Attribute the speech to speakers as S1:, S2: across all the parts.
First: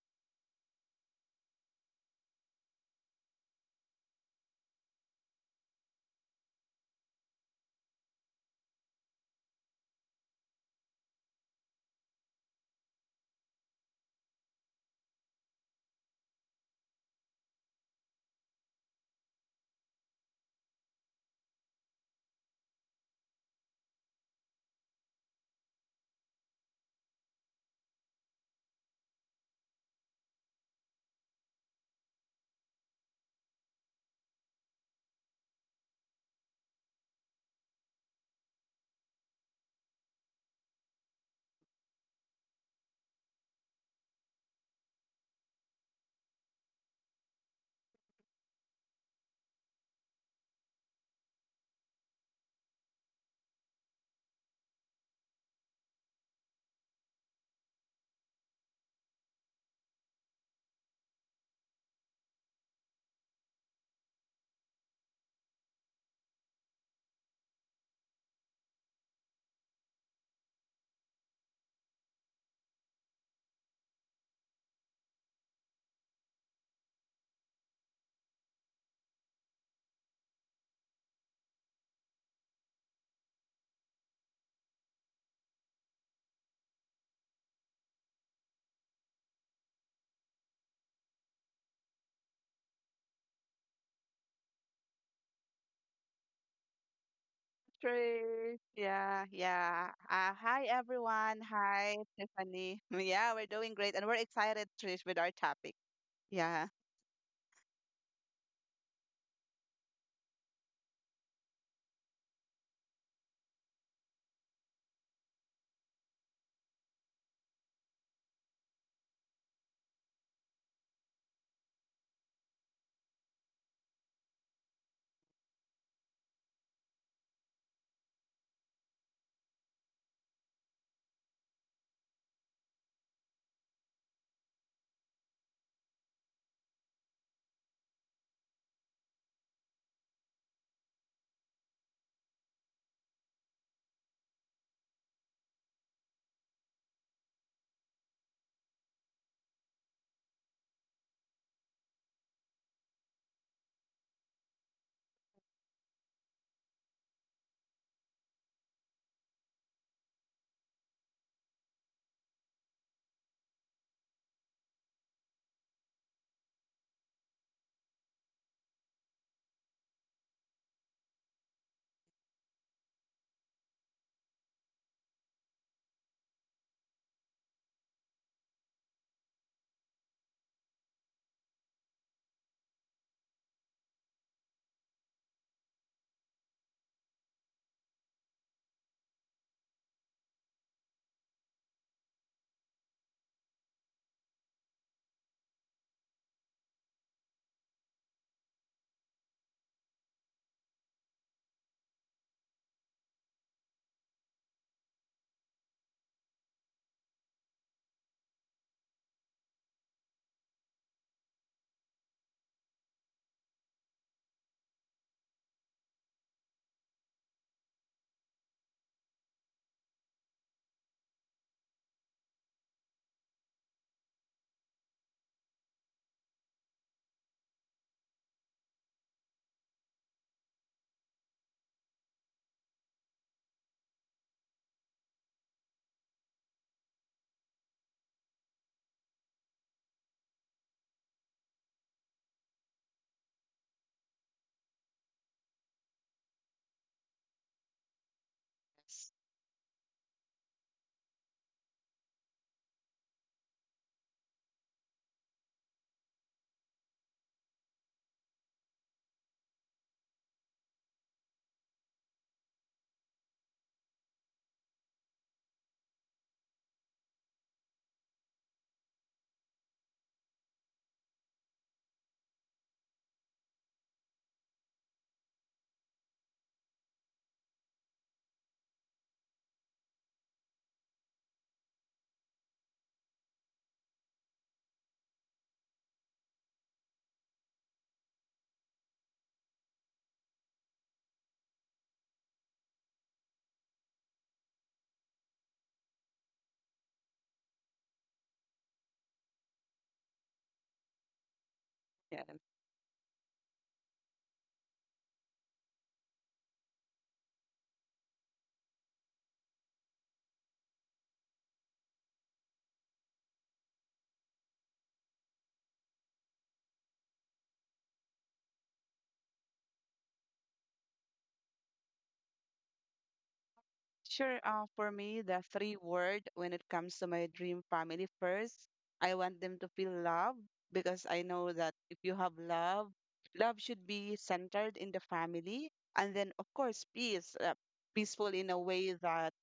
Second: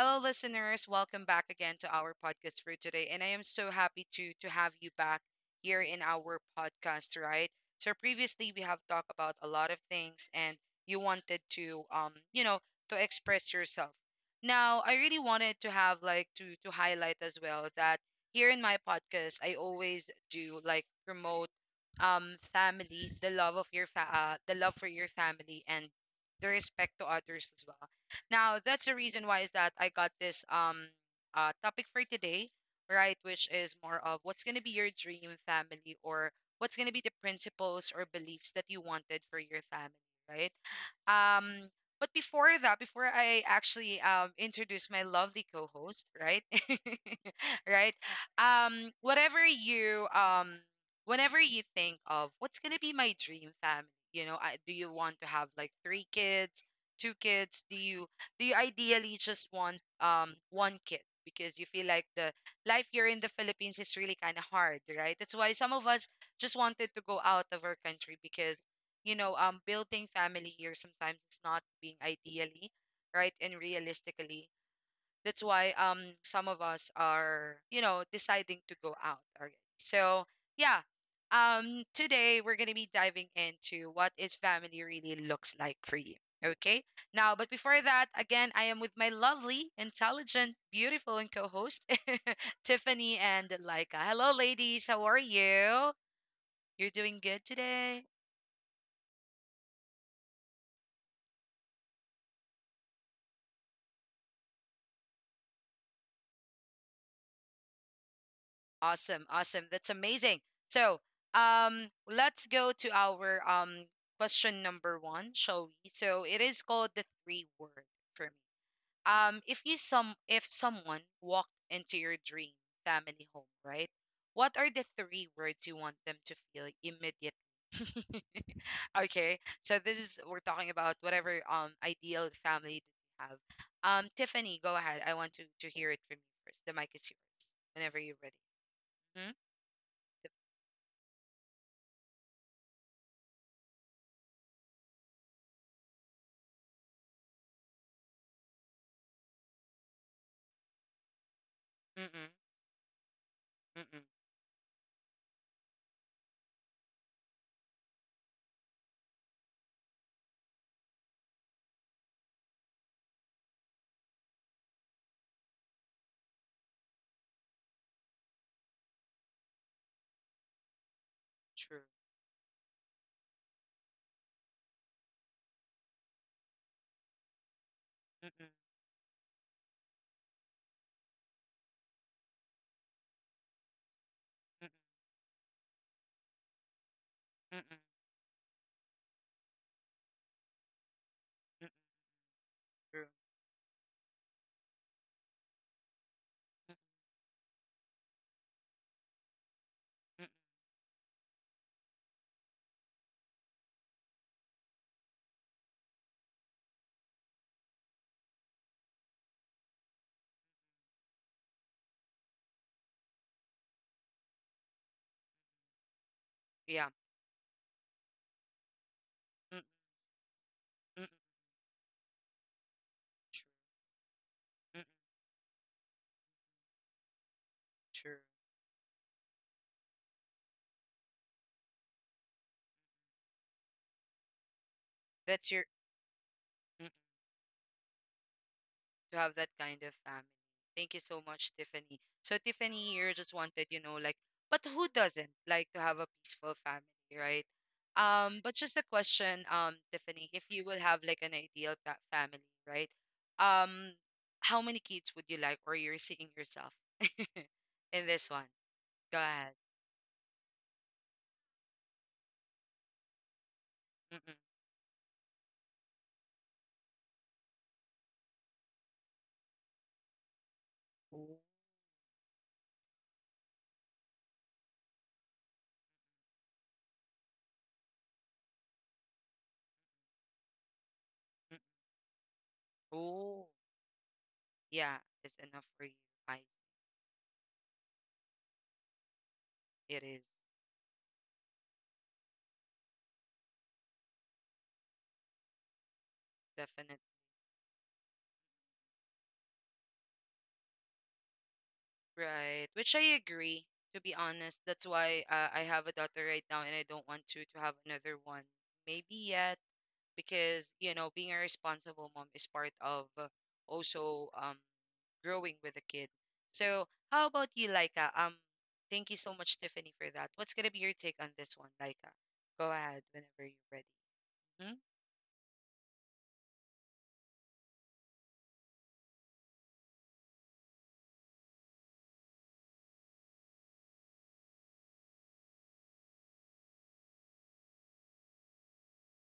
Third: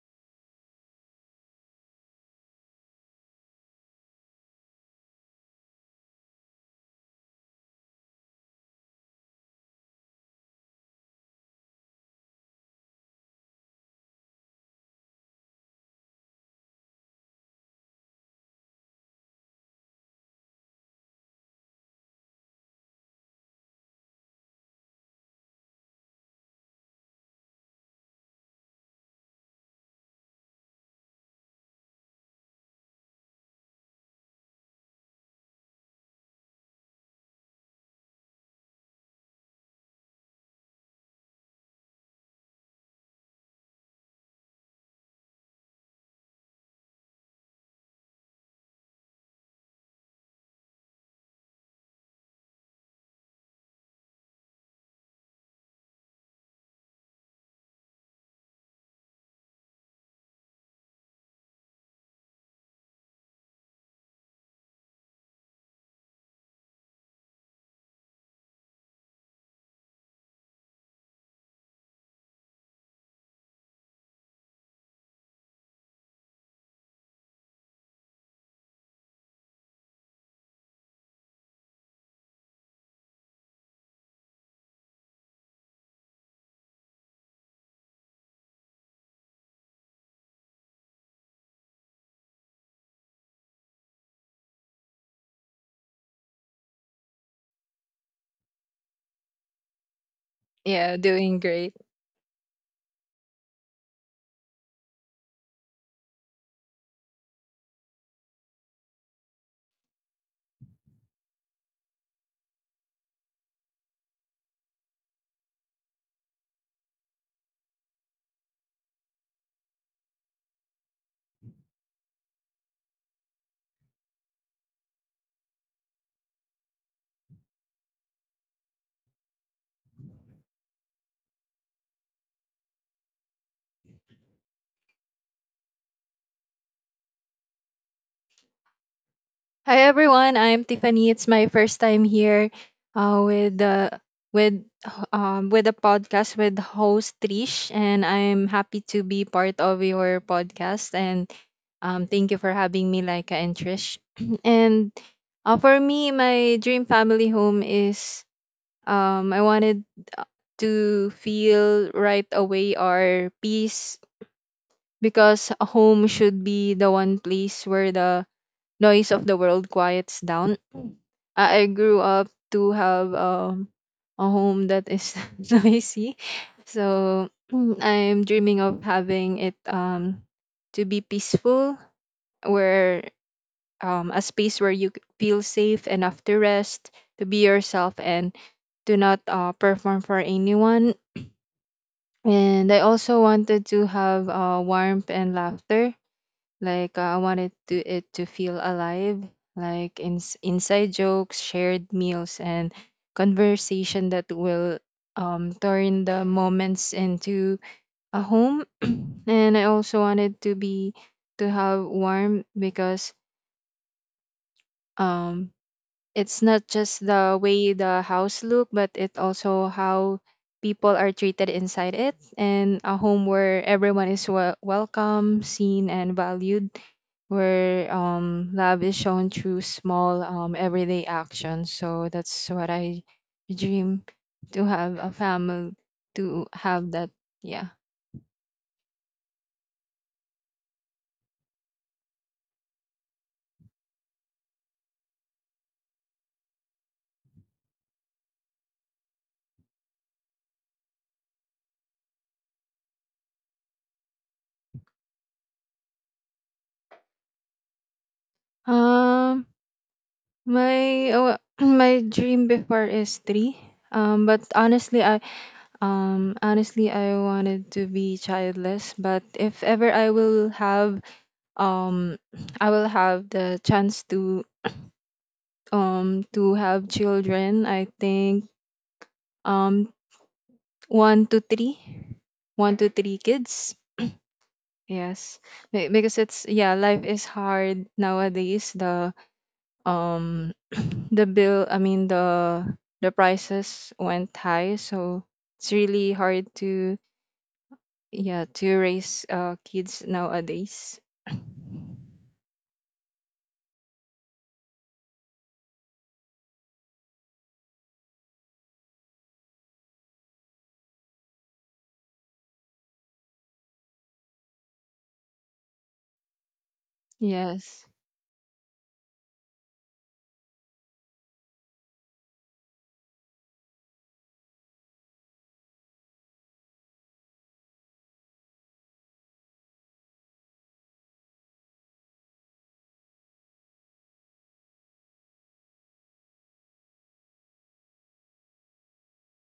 S1: Hello, listeners. Welcome back again to our podcast for today, and I am so happy to have you back here in our podcast. Right. So previously we have talked about a lot of things, and you wanted to to express yourself. Now I really wanted to have like to highlight as well that here in my podcast I always do like promote family, the love of your the love for your family, and the respect to others as well. Now, that's the reason why is that I got this topic for today, right? Which is more of what's gonna be your dream family or what's gonna be the principles or beliefs that you wanted for your family, right? Um, but before that, before I actually introduce my lovely co-host, right? right? Whatever you whenever you think of what's gonna be my dream family, you know, do you want to have like three kids, two kids? Do you ideally just want one kid? Because you feel like the life here in the Philippines is really kind of hard, right? That's why some of us just wanted to go out of our country because building family here sometimes it's not being ideally right and realistically, that's why some of us are, you know, deciding to go out already. So yeah. Today we're gonna be diving into what is family really looks like for you. Okay. Now, but before that, again, I am with my lovely, intelligent, beautiful, and co-host, Tiffany and Laika. Hello, ladies. How are you? You're doing good today.
S2: Trish. Yeah, yeah. Hi,
S3: Yeah, doing
S2: everyone.
S3: great.
S2: Hi, Tiffany. Yeah, we're doing great and we're excited, Trish, with our topic. Yeah,
S1: Awesome, awesome. That's amazing. So, let's go to our question number one, shall we? So it is called the three word for me. If someone walked into your dream family home, right? What are the three words you want them to feel immediately? Okay, so this is we're talking about whatever ideal family that you have. Tiffany, go ahead. I want to hear it from you first. The mic is yours whenever you're ready. Mhm.
S3: Hi everyone, I'm Tiffany. It's my first time here with the with a podcast with host Trish, and I'm happy to be part of your podcast. And thank
S1: Mm-mm,
S3: you for having me, Laika and Trish.
S1: mm-mm,
S3: and for me, my dream family home is I wanted uh, to feel right away our peace, because a home should be the one place where the noise of the world quiets down. I
S1: true.
S3: grew up to have a home that is noisy. So I'm dreaming
S1: Mm-mm,
S3: of having it to be peaceful, where a space where
S1: mm-mm,
S3: you feel safe enough to rest, to be
S1: mm-mm,
S3: yourself, and to not perform for anyone.
S1: mm-mm,
S3: And I also
S1: true.
S3: wanted to have warmth and laughter,
S1: Mm-mm,
S3: like I wanted to it to feel alive, like
S1: mm-mm,
S3: inside jokes, shared meals, and conversation that will turn the moments into a home. And I also wanted to be to have warm, because um it's not just
S1: yeah.
S3: the way the house look, but it also
S1: Mm-mm,
S3: how people are
S1: mm-mm,
S3: treated inside it. And a home where everyone is
S1: mm-mm,
S3: welcome, seen and valued, where
S1: true.
S3: love is shown through small everyday actions. So that's what I dream, to have a family
S1: That's your
S3: to have that.
S1: mm,
S3: Yeah.
S1: to have that kind of family. Thank you so much, Tiffany. So Tiffany here just wanted, you know, like, but who doesn't like to have a peaceful family, right? But just a question, Tiffany, if you will have like an ideal pa family, right? Um, how many kids would you like, or you're seeing yourself in this one? Go
S3: um
S1: ahead.
S3: my my dream before is three, but
S1: Mm-mm.
S3: honestly, I wanted to be childless, but if ever I will have
S1: Ooh.
S3: um I will have the chance to have children, I think, um one to three, one to
S1: Mm.
S3: three
S1: Ooh.
S3: kids.
S1: Yeah,
S3: Yes.
S1: it's enough for you.
S3: Because it's,
S1: I
S3: yeah, life is hard nowadays. The
S1: It is
S3: um the bill, I mean the prices went high, so it's really hard to,
S1: definitely
S3: yeah, to raise kids nowadays.
S2: yeah.
S1: right, which I agree. To be honest, that's why I have a daughter right now, and I don't want to have another one. Maybe yet, because you know, being a responsible mom is part of also growing with a kid. So, how about you,
S3: Yes.
S1: Laika? Thank you so much, Tiffany, for that. What's gonna be your take on this one, Laika? Go ahead whenever you're ready.
S2: Sure. For
S1: Hmm?
S2: me, the three word when it comes to my dream family first, I want them to feel love because I know that if you have love, love should be centered in the family. And then, of course, peace, peaceful in a way that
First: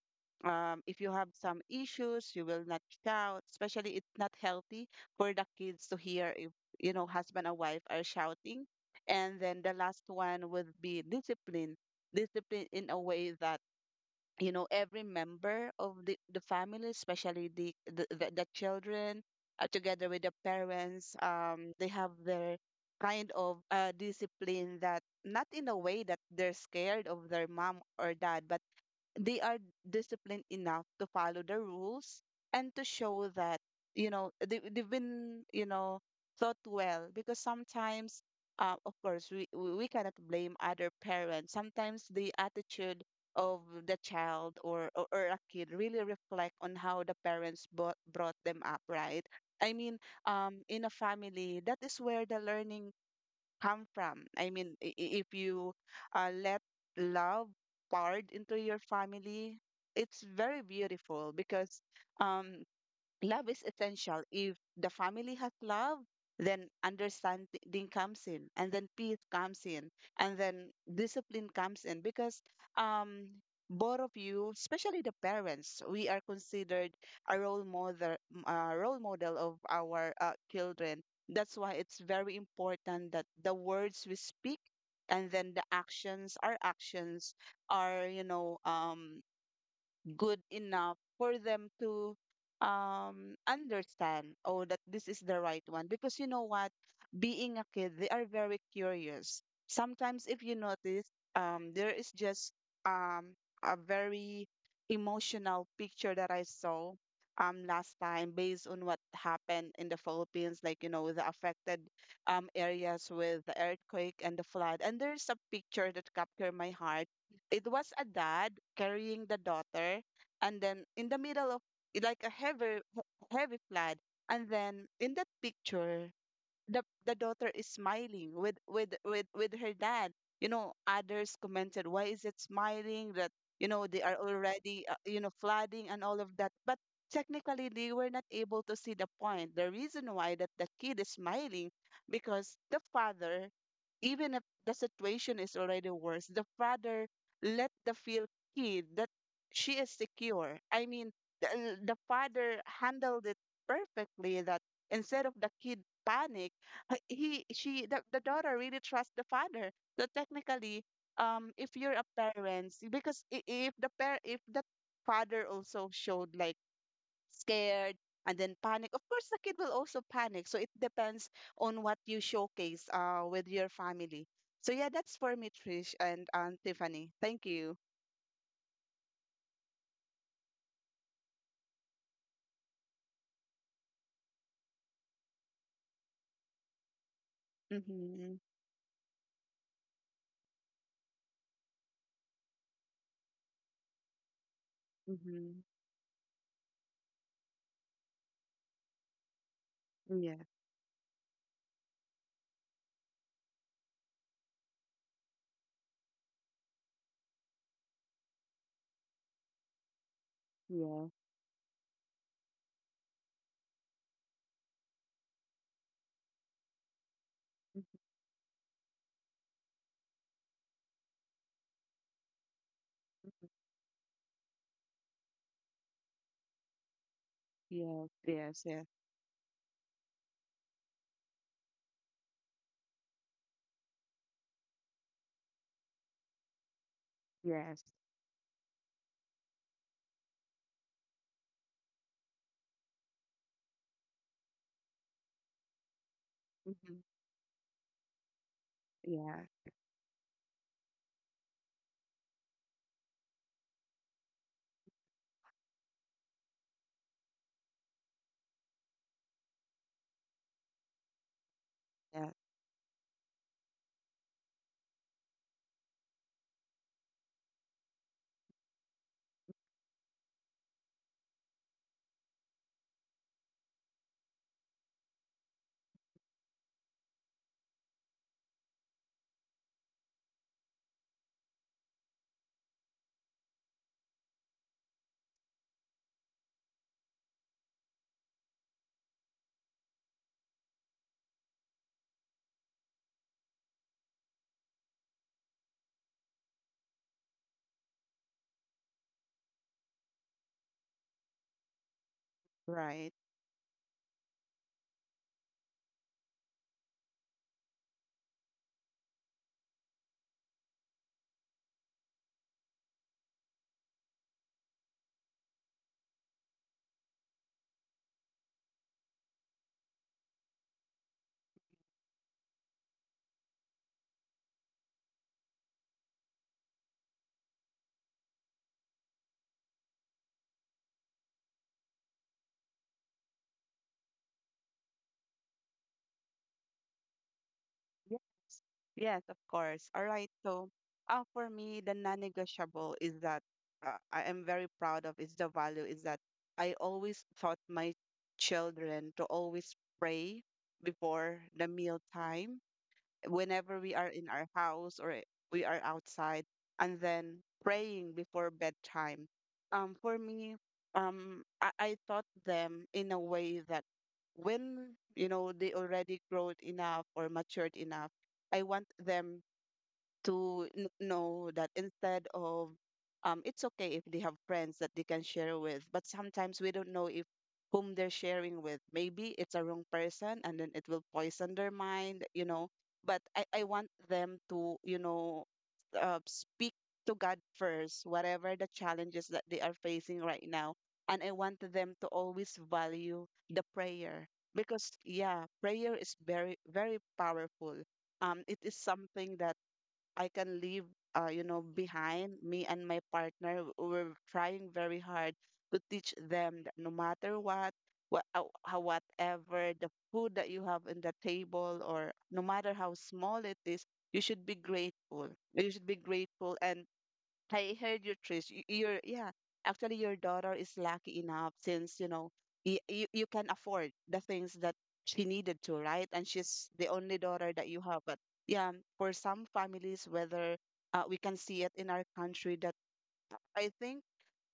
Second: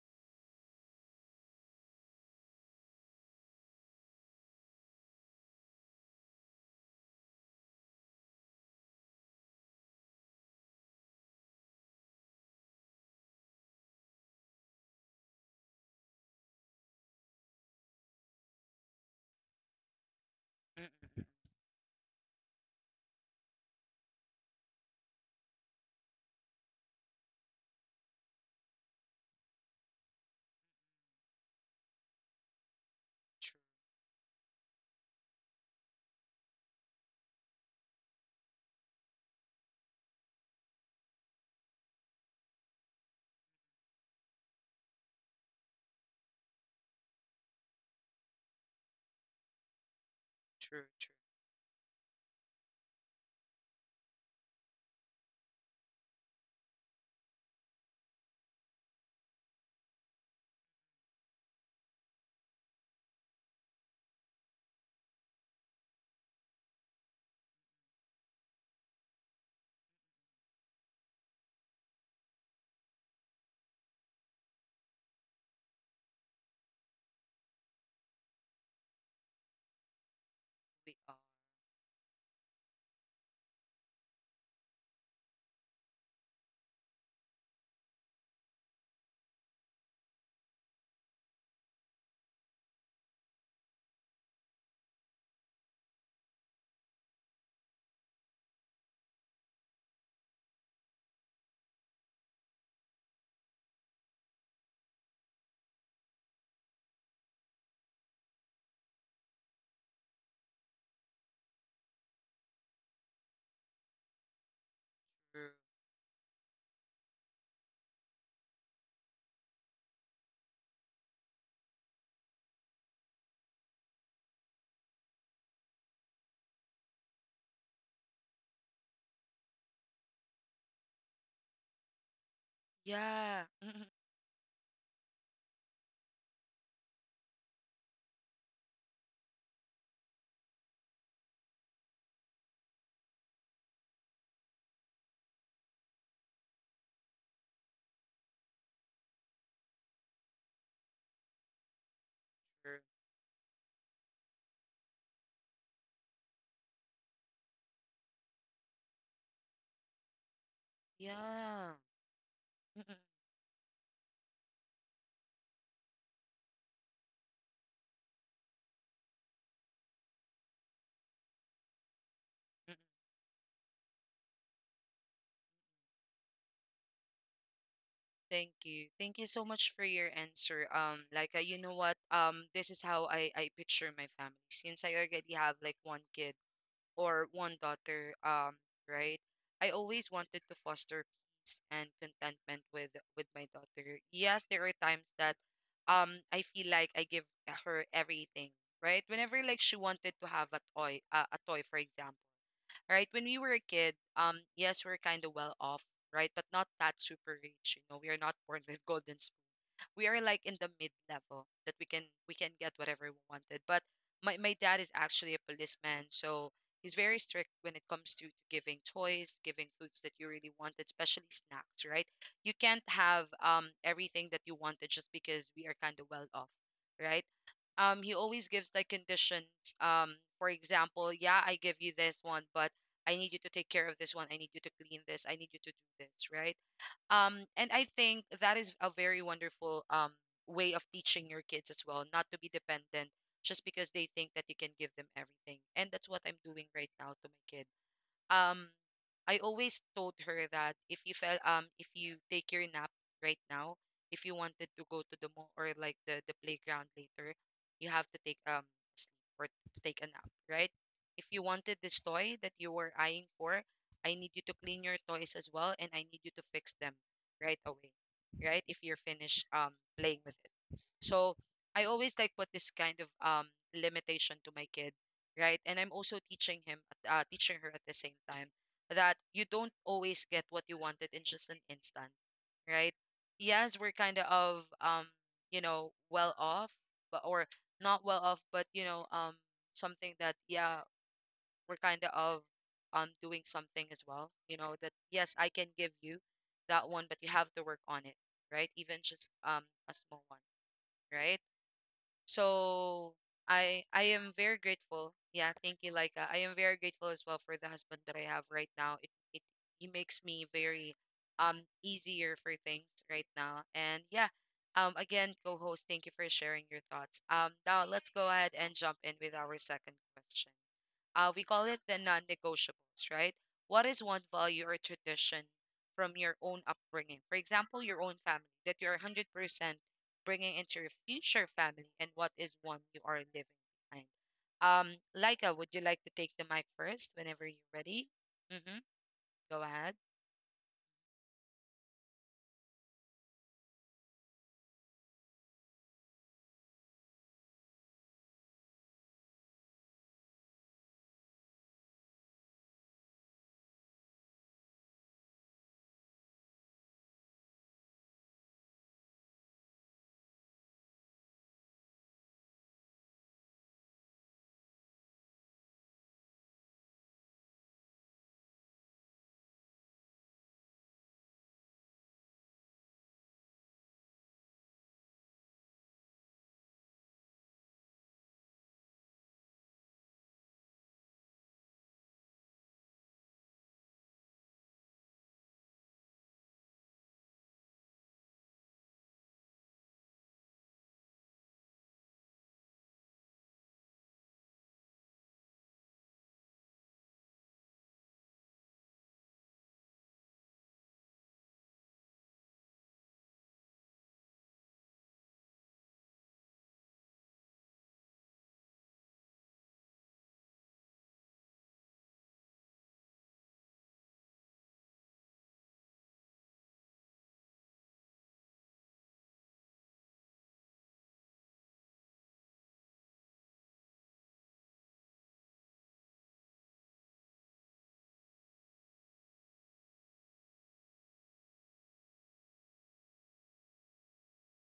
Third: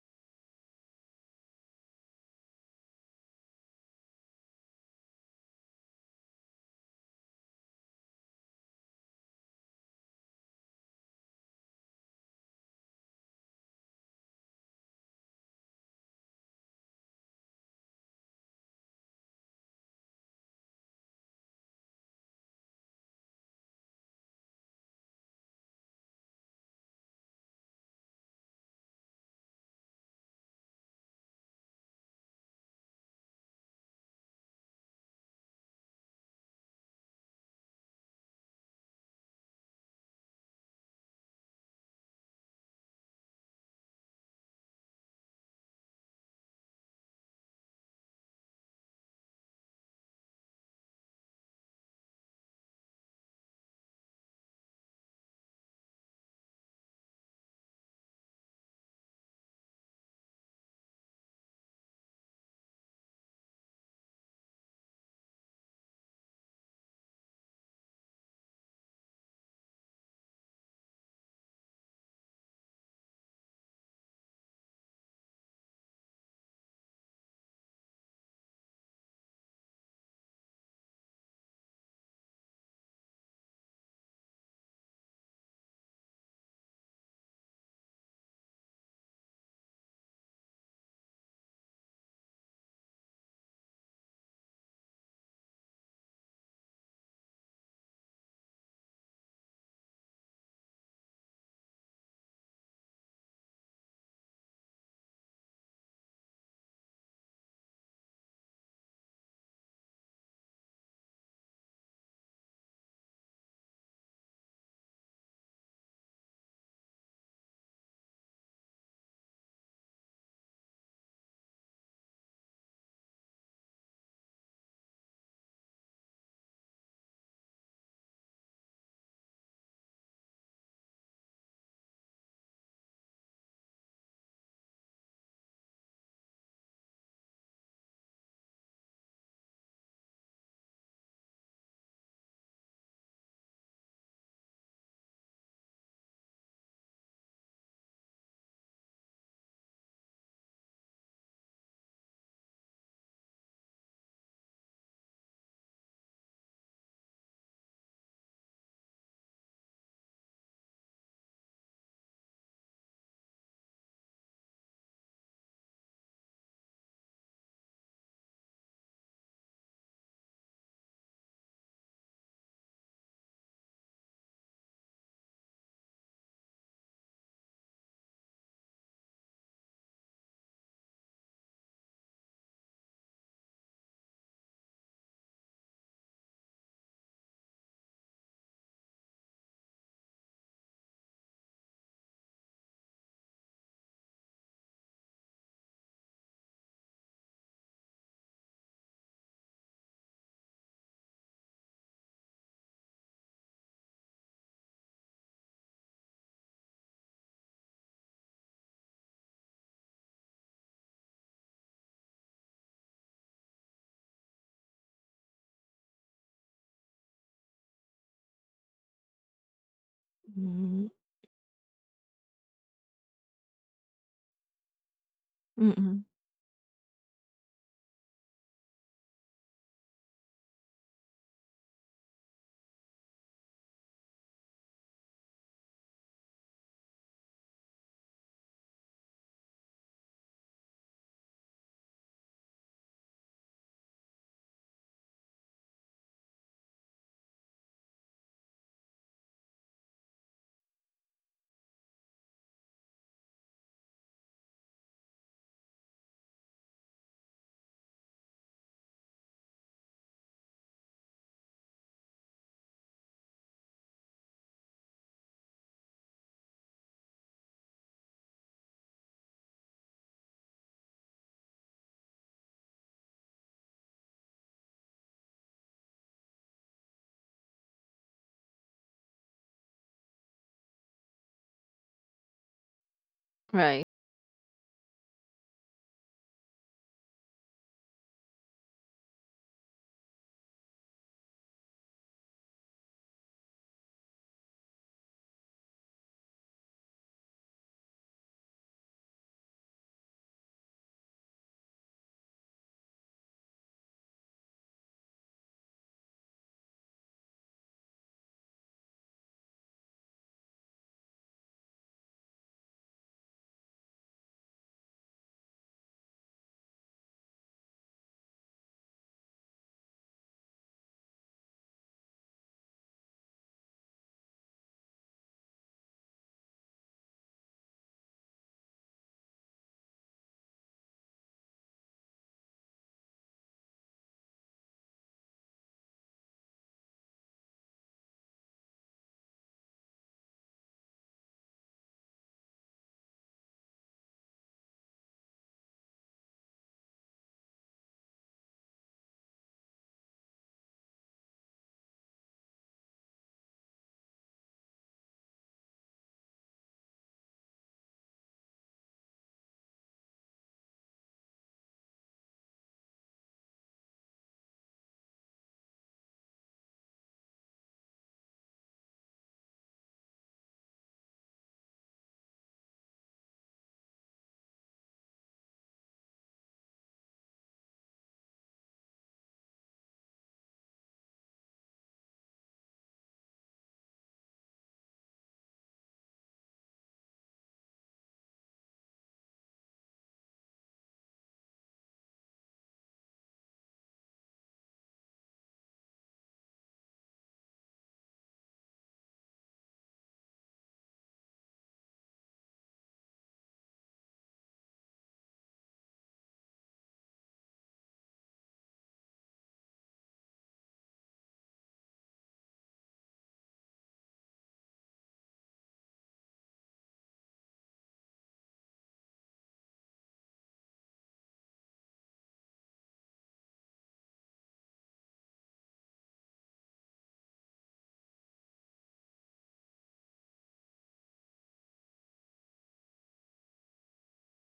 S2: if you have some issues, you will not shout. Especially, it's not healthy for the kids to hear if husband and wife are shouting. And then the last one would be discipline. Discipline in a way that, every member of the family, especially the children, together with the parents,
S1: Mm-mm.
S2: they have their kind of discipline that not in a way that they're scared of their mom or dad, but they are disciplined enough to follow the rules and to show that they've been thought well, because sometimes of course we cannot blame other parents. Sometimes the attitude of the child, or a kid, really reflect on how the parents brought them up, right? I mean, in
S1: True,
S2: a
S1: true.
S2: family that is where the learning come from. I mean, if you let love poured into your family, it's very beautiful because um, love is essential. If the family has love, then understanding comes in, and then peace comes in, and then discipline comes in. Because um, both of you, especially the parents, we are considered a role model of our
S1: We
S2: children.
S1: are.
S2: That's why it's very important that the words we speak, and then the actions, our actions, are good enough for them to understand, oh, that this is the right one. Because you know what, being a kid, they are very curious. Sometimes if you notice, there is just um a very emotional picture that I saw last time based on what happened in the Philippines, like the affected areas with the earthquake and the flood, and there's a
S1: True.
S2: picture that captured my heart. It was a dad carrying the daughter, and then in the middle of like a heavy heavy flood, and then in that picture the daughter is smiling with her dad. Others commented, why is it smiling, that
S1: Yeah.
S2: they are already, flooding and all of that, but technically they were not able to see the point, the reason why that the kid is smiling, because the father, even if the situation is already worse, the father let the feel kid that she is secure. I mean, the, the father
S1: True.
S2: handled it perfectly, that instead of the kid panic, the daughter really trusts the father. So technically, if
S1: Yeah.
S2: you're a parent, because if the father also showed like scared and then panic, of course the kid will also panic. So it depends on what you
S1: Mm-mm,
S2: showcase
S1: mm-mm.
S2: with your family. So yeah, that's for me, Trish, and Tiffany, thank you.
S1: Thank you. Thank you so much for your answer. Like, you know what? This is how I picture my family since I already have like one kid or one daughter.
S2: Mm-hmm,
S1: Right? I always wanted to foster peace and contentment with my daughter. Yes, there are times that
S2: mm-hmm.
S1: I feel like I give her everything. Right? Whenever like she wanted to
S2: Yeah,
S1: have a toy, a toy, for example. Right? When we were a kid, yes, we're kind of well off, right? But not that super rich. You know, we are not born with golden, we are like in the mid
S2: yeah.
S1: level that we can get whatever we wanted. But my dad is actually a policeman, so he's very strict when it
S2: Mhm.
S1: comes to giving toys, giving foods that you really wanted,
S3: Mm.
S1: especially snacks, right? You can't have everything that you wanted just because we are kind of
S3: Mm-mm.
S1: well off, right? He
S2: Yes,
S1: always
S2: yes,
S1: gives like
S2: yes,
S1: conditions. For example, yeah, I give you this one, but I need you to take care of this one, I need you to clean this, I need you to do this, right? And I
S2: yes.
S1: think that is a very wonderful way of teaching your kids as well, not to be dependent just because they think that you can give them everything. And that's what I'm doing right now
S2: Hmm.
S1: to my kid. um I
S2: Yeah,
S1: always told her that if you fell if you take your nap right now, if you wanted to go to the mall or like the playground later, you have to take sleep or to take a nap, right? If you wanted this toy
S2: yeah.
S1: that you were eyeing for, I need you to clean your toys as well and I need you to fix them right away. Right? If you're finished playing with it. So I always like put this kind of limitation to my kid, right? And I'm also teaching her at the same time that you don't always get what you wanted in just an instant, right? Yes, we're
S3: Right.
S1: kind of you know, well off, but or not well off, but you know, something that yeah, we're kind of doing something as well. You know that yes, I can give you that one, but you have to work on it, right? Even just a small one, right? So
S2: Right.
S1: I am very grateful. Yeah, thank you, Laika. I am very grateful as well for the husband that I have right now. It he makes me very easier for things right now. And yeah, again, co-host, thank you for sharing your thoughts. Now let's go ahead and jump in with our second question, we call it the non-negotiables, right? What is one value or tradition from your own upbringing? For example, your own family that you're 100% bringing into your future family, and what is one you are living behind? Laika, would you like to take the mic first whenever you're ready?
S2: Yes.
S1: Mm-hmm.
S2: Yes, of
S1: Go ahead.
S2: course. All right. So, for me, the non-negotiable is that I am very proud of is the value is that I always taught my children to always pray before the meal time, whenever we are in our house or we are outside, and then praying before bedtime. For me, I taught them in a way that when you know they already grown enough or matured enough, I want them to know that, instead of, it's okay if they have friends that they can share with, but sometimes we don't know if whom they're sharing with. Maybe it's a wrong person and then it will poison their mind. But I want them to, speak to God first, whatever the challenges that they are facing right now. And I want them to always value the prayer because, yeah, prayer is very, very powerful. It is something that I can leave, behind me and my partner. We're trying very hard to teach them that no matter what, whatever the food that you have on the table, or no matter how small it is, you should be grateful. You should be grateful, and I heard you, Trish. Y- Your Yeah, actually, your daughter is lucky enough, since you know you can afford the things that she needed to, right? And she's the only daughter that you have. But yeah, for some families, whether we can see it in our country that I think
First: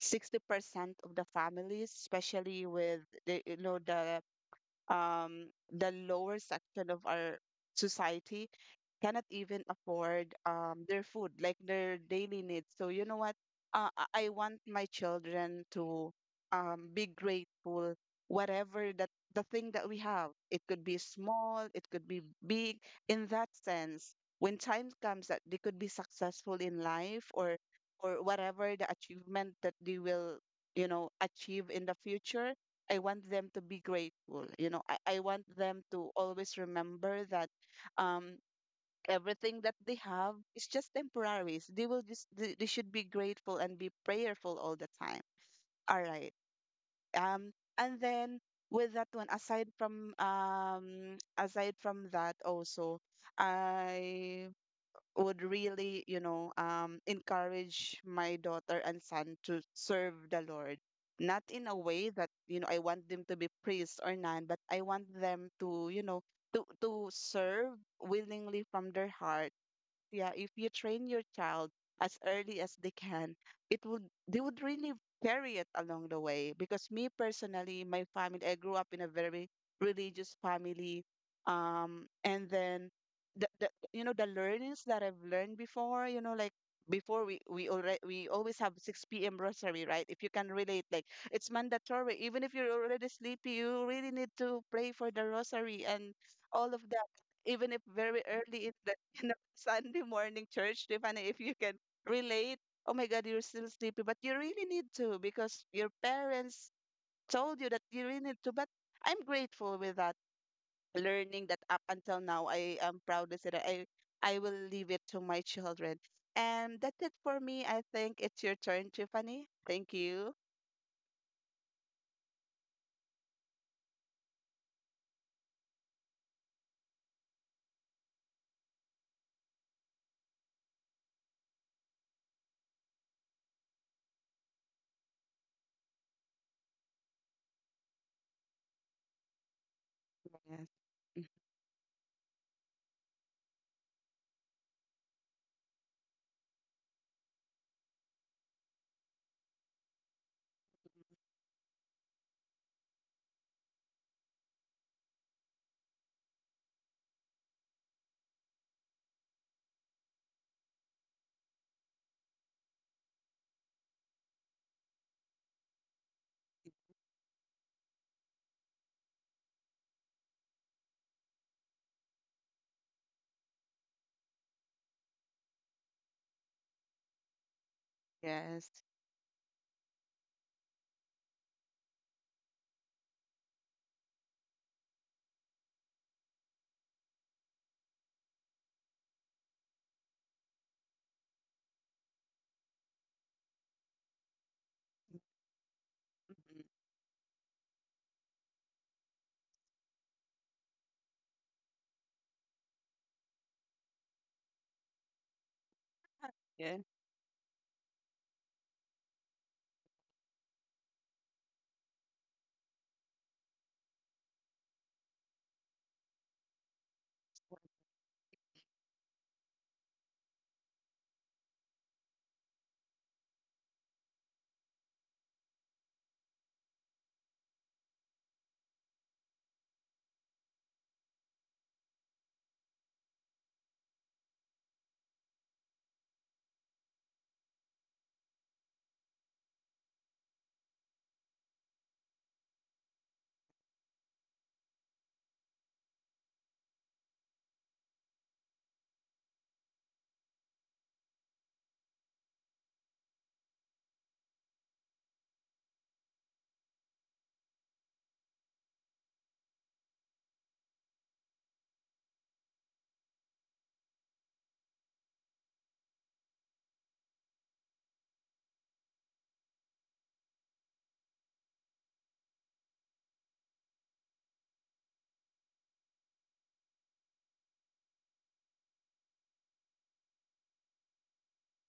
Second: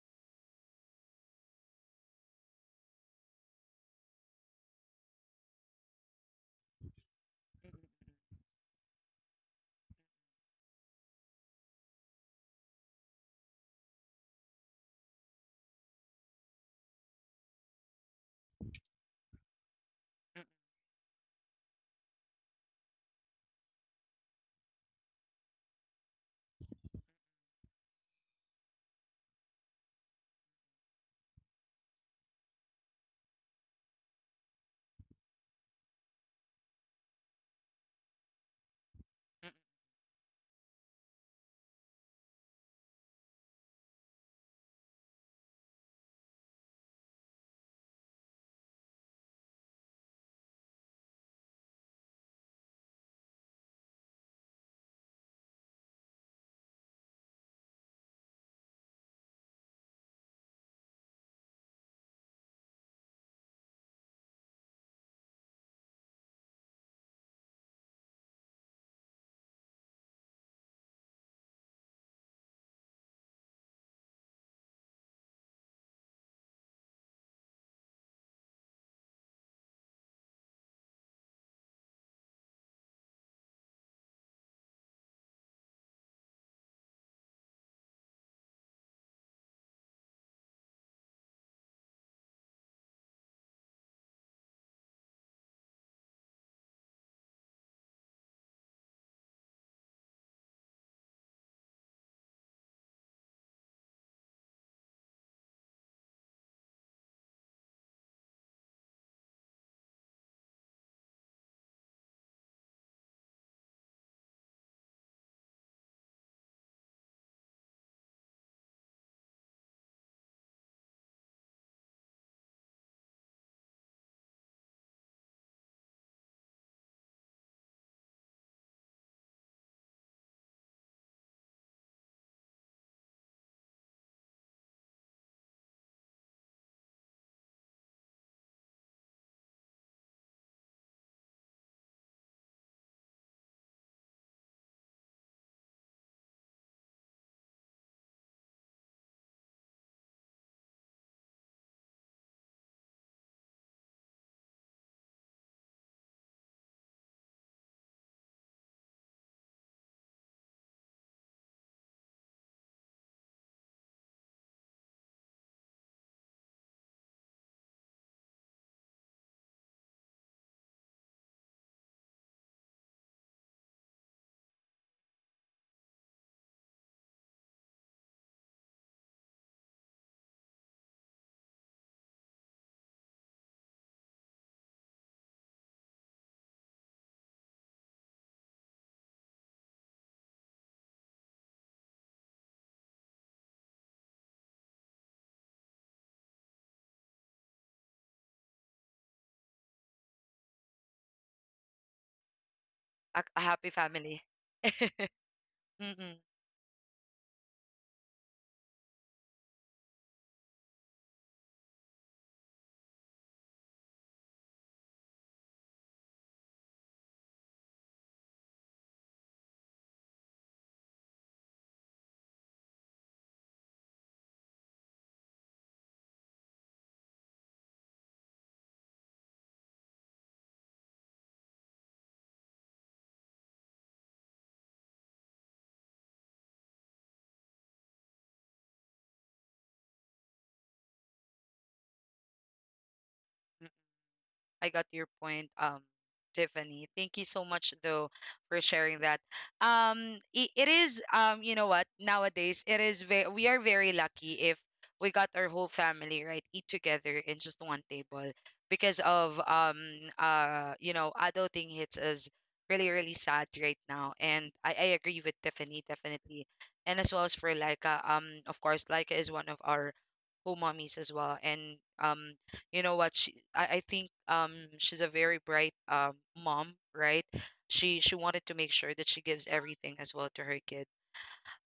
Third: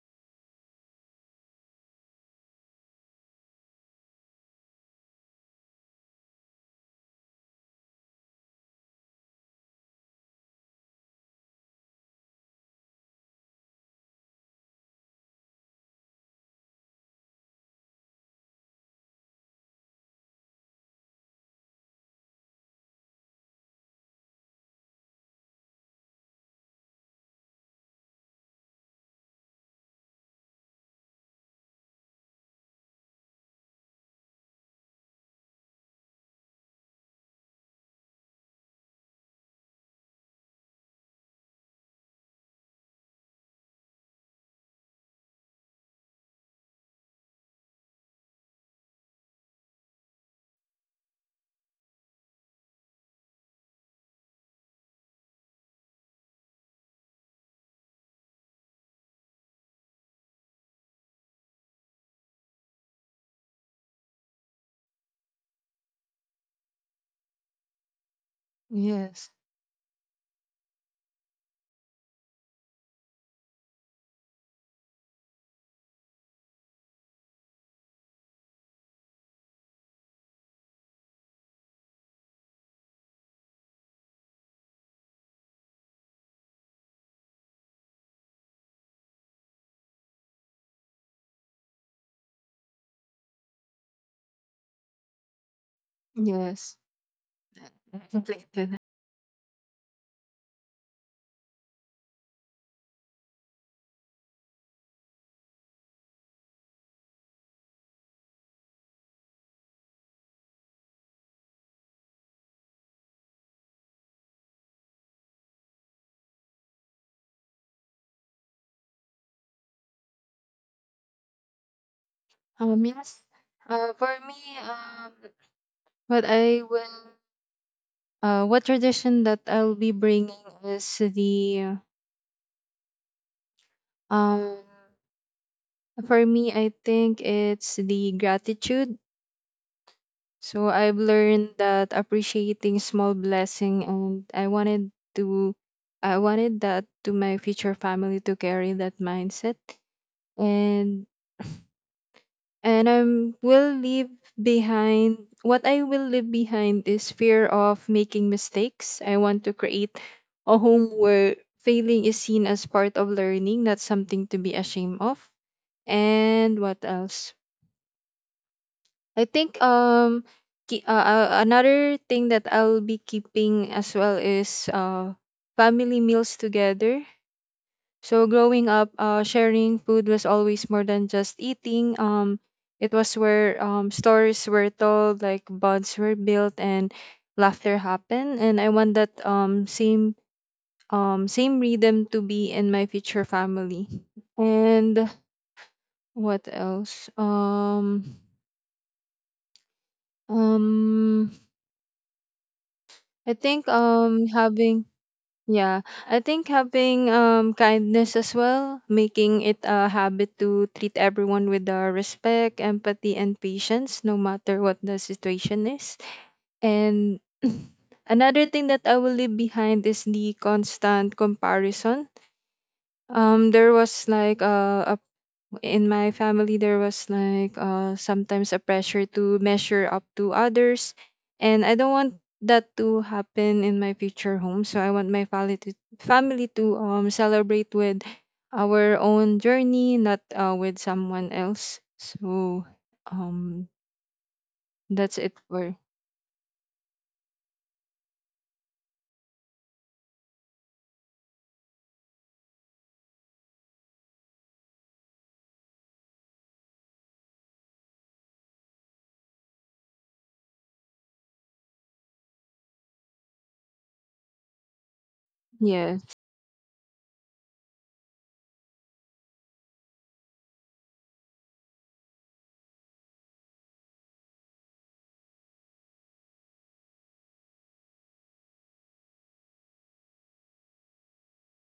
S2: 60% of the families, especially with the you know um the lower section of our
S1: Mm,
S2: society, cannot even afford their food, like their daily needs. So you know what? Uh, I want my children to be grateful, whatever that the thing that we have.
S1: mm, mm,
S2: It could be small, it could be big. In that sense, when time comes that they could be successful in life, or whatever the achievement that they will, achieve in the future, I want them to be grateful. I want them to always remember that um,
S1: mm,
S2: everything that they have is just temporary. So They will just they should be grateful and be prayerful all the time. All right. Um, and then with that one, aside from that, also, I would really, encourage my daughter and son to serve the Lord. Not in a way that, I want them to be priests or none, but I want them to, serve willingly from their
S3: Yes,
S2: heart. Yeah, if you train your child as early as they can, it would they would really carry it along the way. Because me personally, my family, I grew up in a very religious family, and then the you know the learnings that I've learned before, like before we always have 6 p.m. rosary, right? If you can relate, like it's mandatory. Even if you're already sleepy, you really need to pray for the rosary and all
S3: yes.
S2: of that, even if
S3: I
S2: very early
S3: completely do
S2: in
S3: that.
S2: the Sunday morning church, Tiffany, if you can relate. Oh my God, you're still sleepy, but you really need to because your parents told you that you really need to. But I'm grateful with that learning, that up until now, I am proud to say that I will leave it to my children. And that's it for me. I think it's your turn, Tiffany. Thank you.
S3: Yes. For me, um what I will what tradition that I'll be bringing is the, um for me I think it's the gratitude.
S2: Yes.
S3: So I've
S2: Mm,
S3: learned that appreciating small blessing, and to I wanted that to my future family, to carry that mindset. And I'm will leave behind, what I will leave behind is fear of making mistakes. I want to create a home where failing is seen as part of learning, not something to be ashamed of. And what else? I think another thing that I'll be keeping as well is family meals together. So
S2: yes.
S3: growing up, sharing food was always more than just eating. It was where stories were told, like bonds were built and laughter happened, and I want that same rhythm to be in my future family. And what
S2: Mhm.
S3: else? Um
S1: mm.
S3: I
S1: A
S3: think
S1: happy family.
S3: having, yeah, I
S1: Mm-mm.
S3: think
S2: Yeah.
S3: having kindness as well, making it a habit to treat everyone with respect, empathy and patience, no matter what the situation is. And another thing that I will leave behind is the constant comparison. There was like in my family there was like sometimes a pressure to measure up to others, and I don't want that to happen in my future home. So I want my family to celebrate with our own journey, not with someone else. So um
S1: I got your
S3: that's it
S1: point,
S3: for.
S1: Tiffany. Thank you so much though for sharing that. It is you know what? Nowadays, it is very, we are very lucky if we got our whole family right eat together in just one table because of you know adulting hits us really really sad right now, and I agree with Tiffany
S3: Yes.
S1: definitely, and as well as for Laika. Of course Laika is one of our co mommies as well, and um you know what I think she's a very bright mom, right? She wanted to make sure that she gives everything as well to her kid.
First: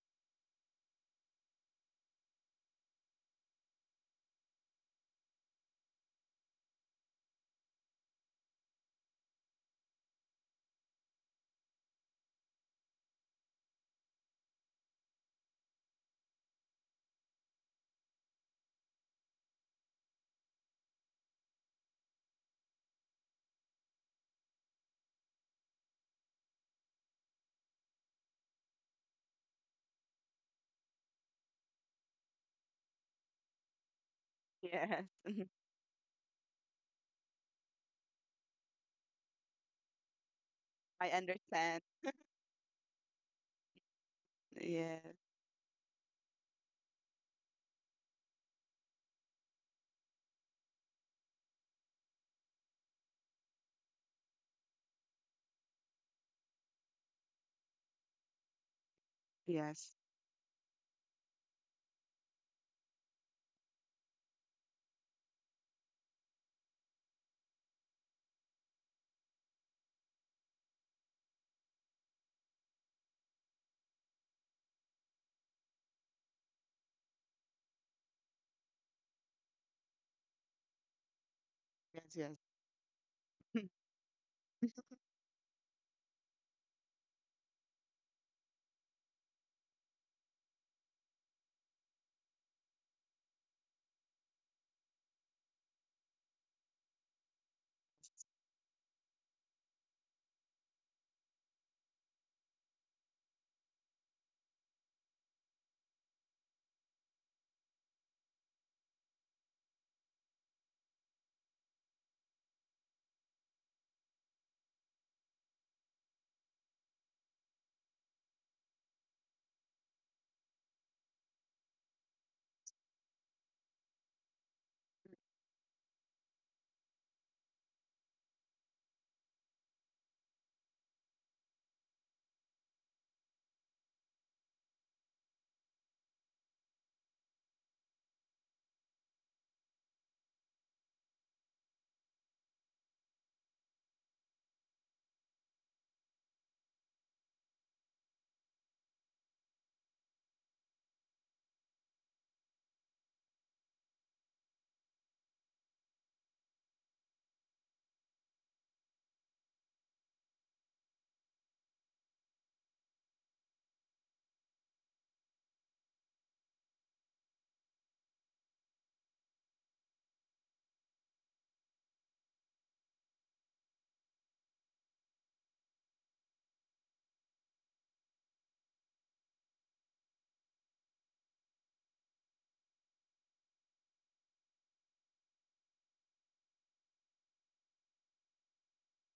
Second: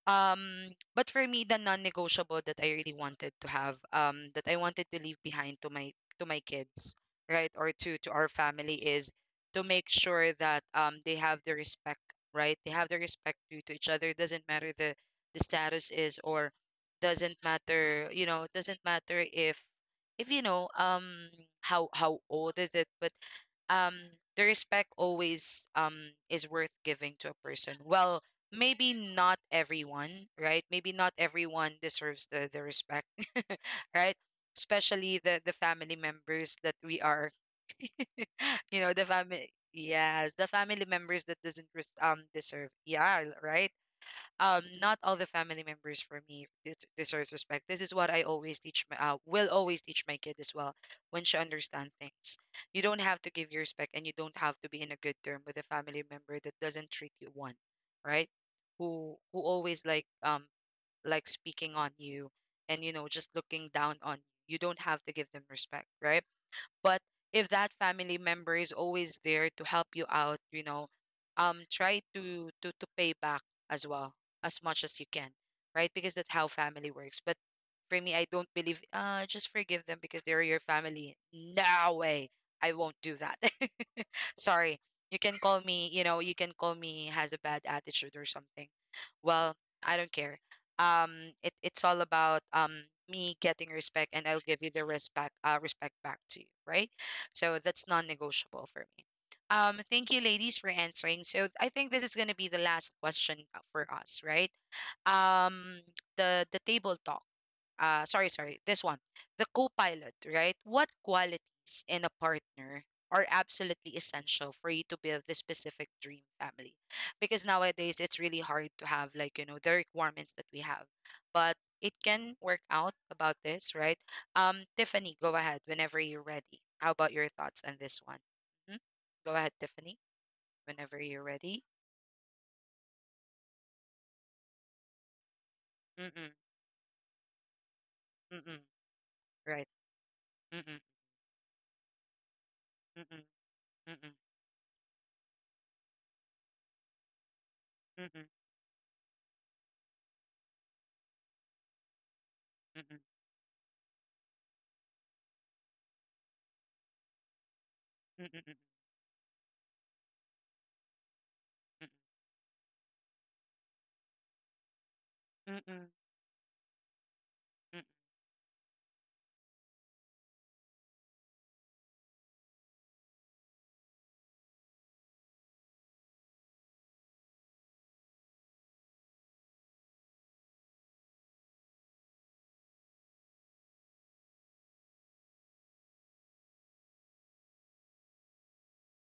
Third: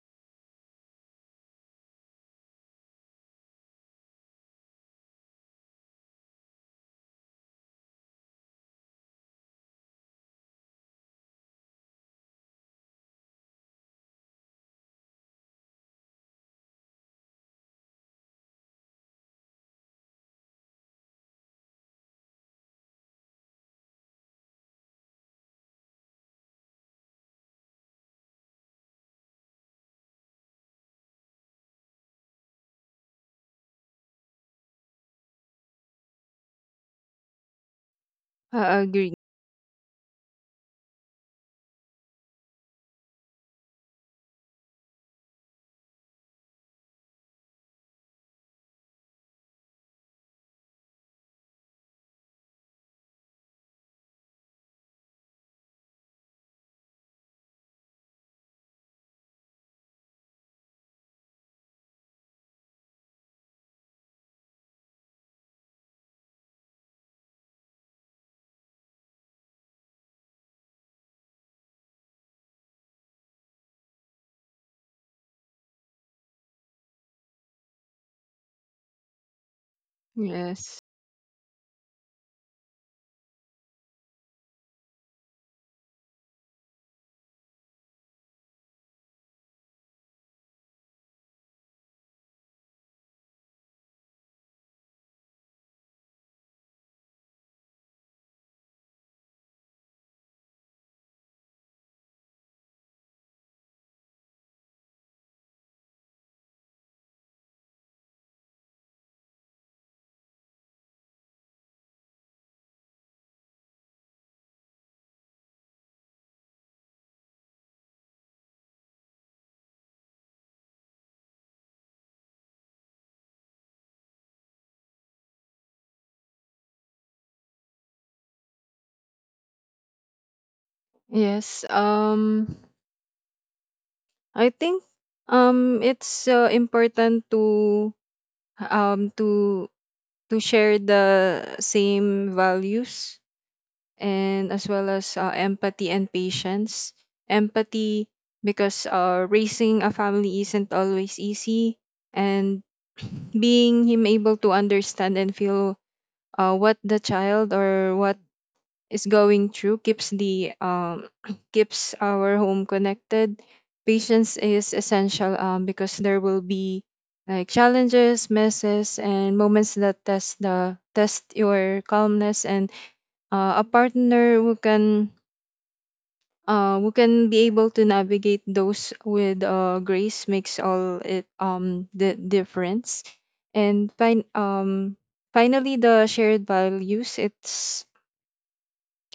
S1: Um, but for me, the non-negotiable that I really wanted to have, that I wanted to leave behind to my kids, right, or to our family is to make sure that they have the respect, right? They have the respect due to each other. Doesn't matter the status is, or doesn't matter, you know, doesn't matter if you know how old is it, but um the respect always is worth giving to a person. Well, maybe not everyone, right? Maybe not everyone deserves the respect. Right?
S2: Yes.
S1: Especially the family members that we are.
S3: I
S1: You know, the
S3: agree.
S1: family. Yes, the family
S2: I
S1: members that doesn't
S2: understand.
S1: res- deserve, yeah, right. Not all
S2: Yes.
S1: the family members for me deserves respect. This is what I always teach my will always teach my kid as well when she understands things. You don't have to give your respect, and you don't have to be in a good term with a family member that doesn't treat you one, right? Who always
S2: Yes.
S1: like speaking on you, and you know, just looking down on you, you don't have to give them respect, right? But if that family member is always there to help you out, you know, try to pay back as well as much as you can, right? Because that's how family works. But for me, I don't believe. Just forgive them because they're your
S3: Yes,
S1: family. No
S2: Yes.
S1: way,
S2: Yes.
S1: I won't do that. Sorry. You can call me, you know, you can call me has a bad attitude or something. Well, I don't care, it's all about me getting respect, and I'll give you the respect, respect back to you, right? So that's non-negotiable for me. Thank you, ladies, for answering. So I think this is going to be the last question, for us, right? um the table talk, sorry, this one, the co-pilot, right? What qualities in a partner are absolutely essential for you to build the specific dream family? Because nowadays it's really hard to have, like, you know, the requirements that we have, but it can work out about this, right? Tiffany, go ahead whenever you're ready. How about your thoughts on this one? Mhm. Go ahead, Tiffany, whenever you're ready.
S3: yes. I think,
S1: Mm-mm,
S3: it's important to
S1: mm-mm,
S3: um
S1: right,
S3: to to
S1: mm-mm,
S3: share the same values,
S1: mm-mm, mm-mm,
S3: and as well as empathy and patience. Empathy,
S1: mm-mm,
S3: because raising a family isn't always easy, and
S1: mm-mm,
S3: being him able to understand and feel what the child or what
S1: mm-mm, mm-mm,
S3: is going through, keeps the keeps our home connected. Patience is essential,
S1: mm-mm, mm-mm.
S3: because there will be like challenges, messes, and moments that test your calmness. And a partner who can be able to navigate those with grace, makes all it the difference. And finally the shared values,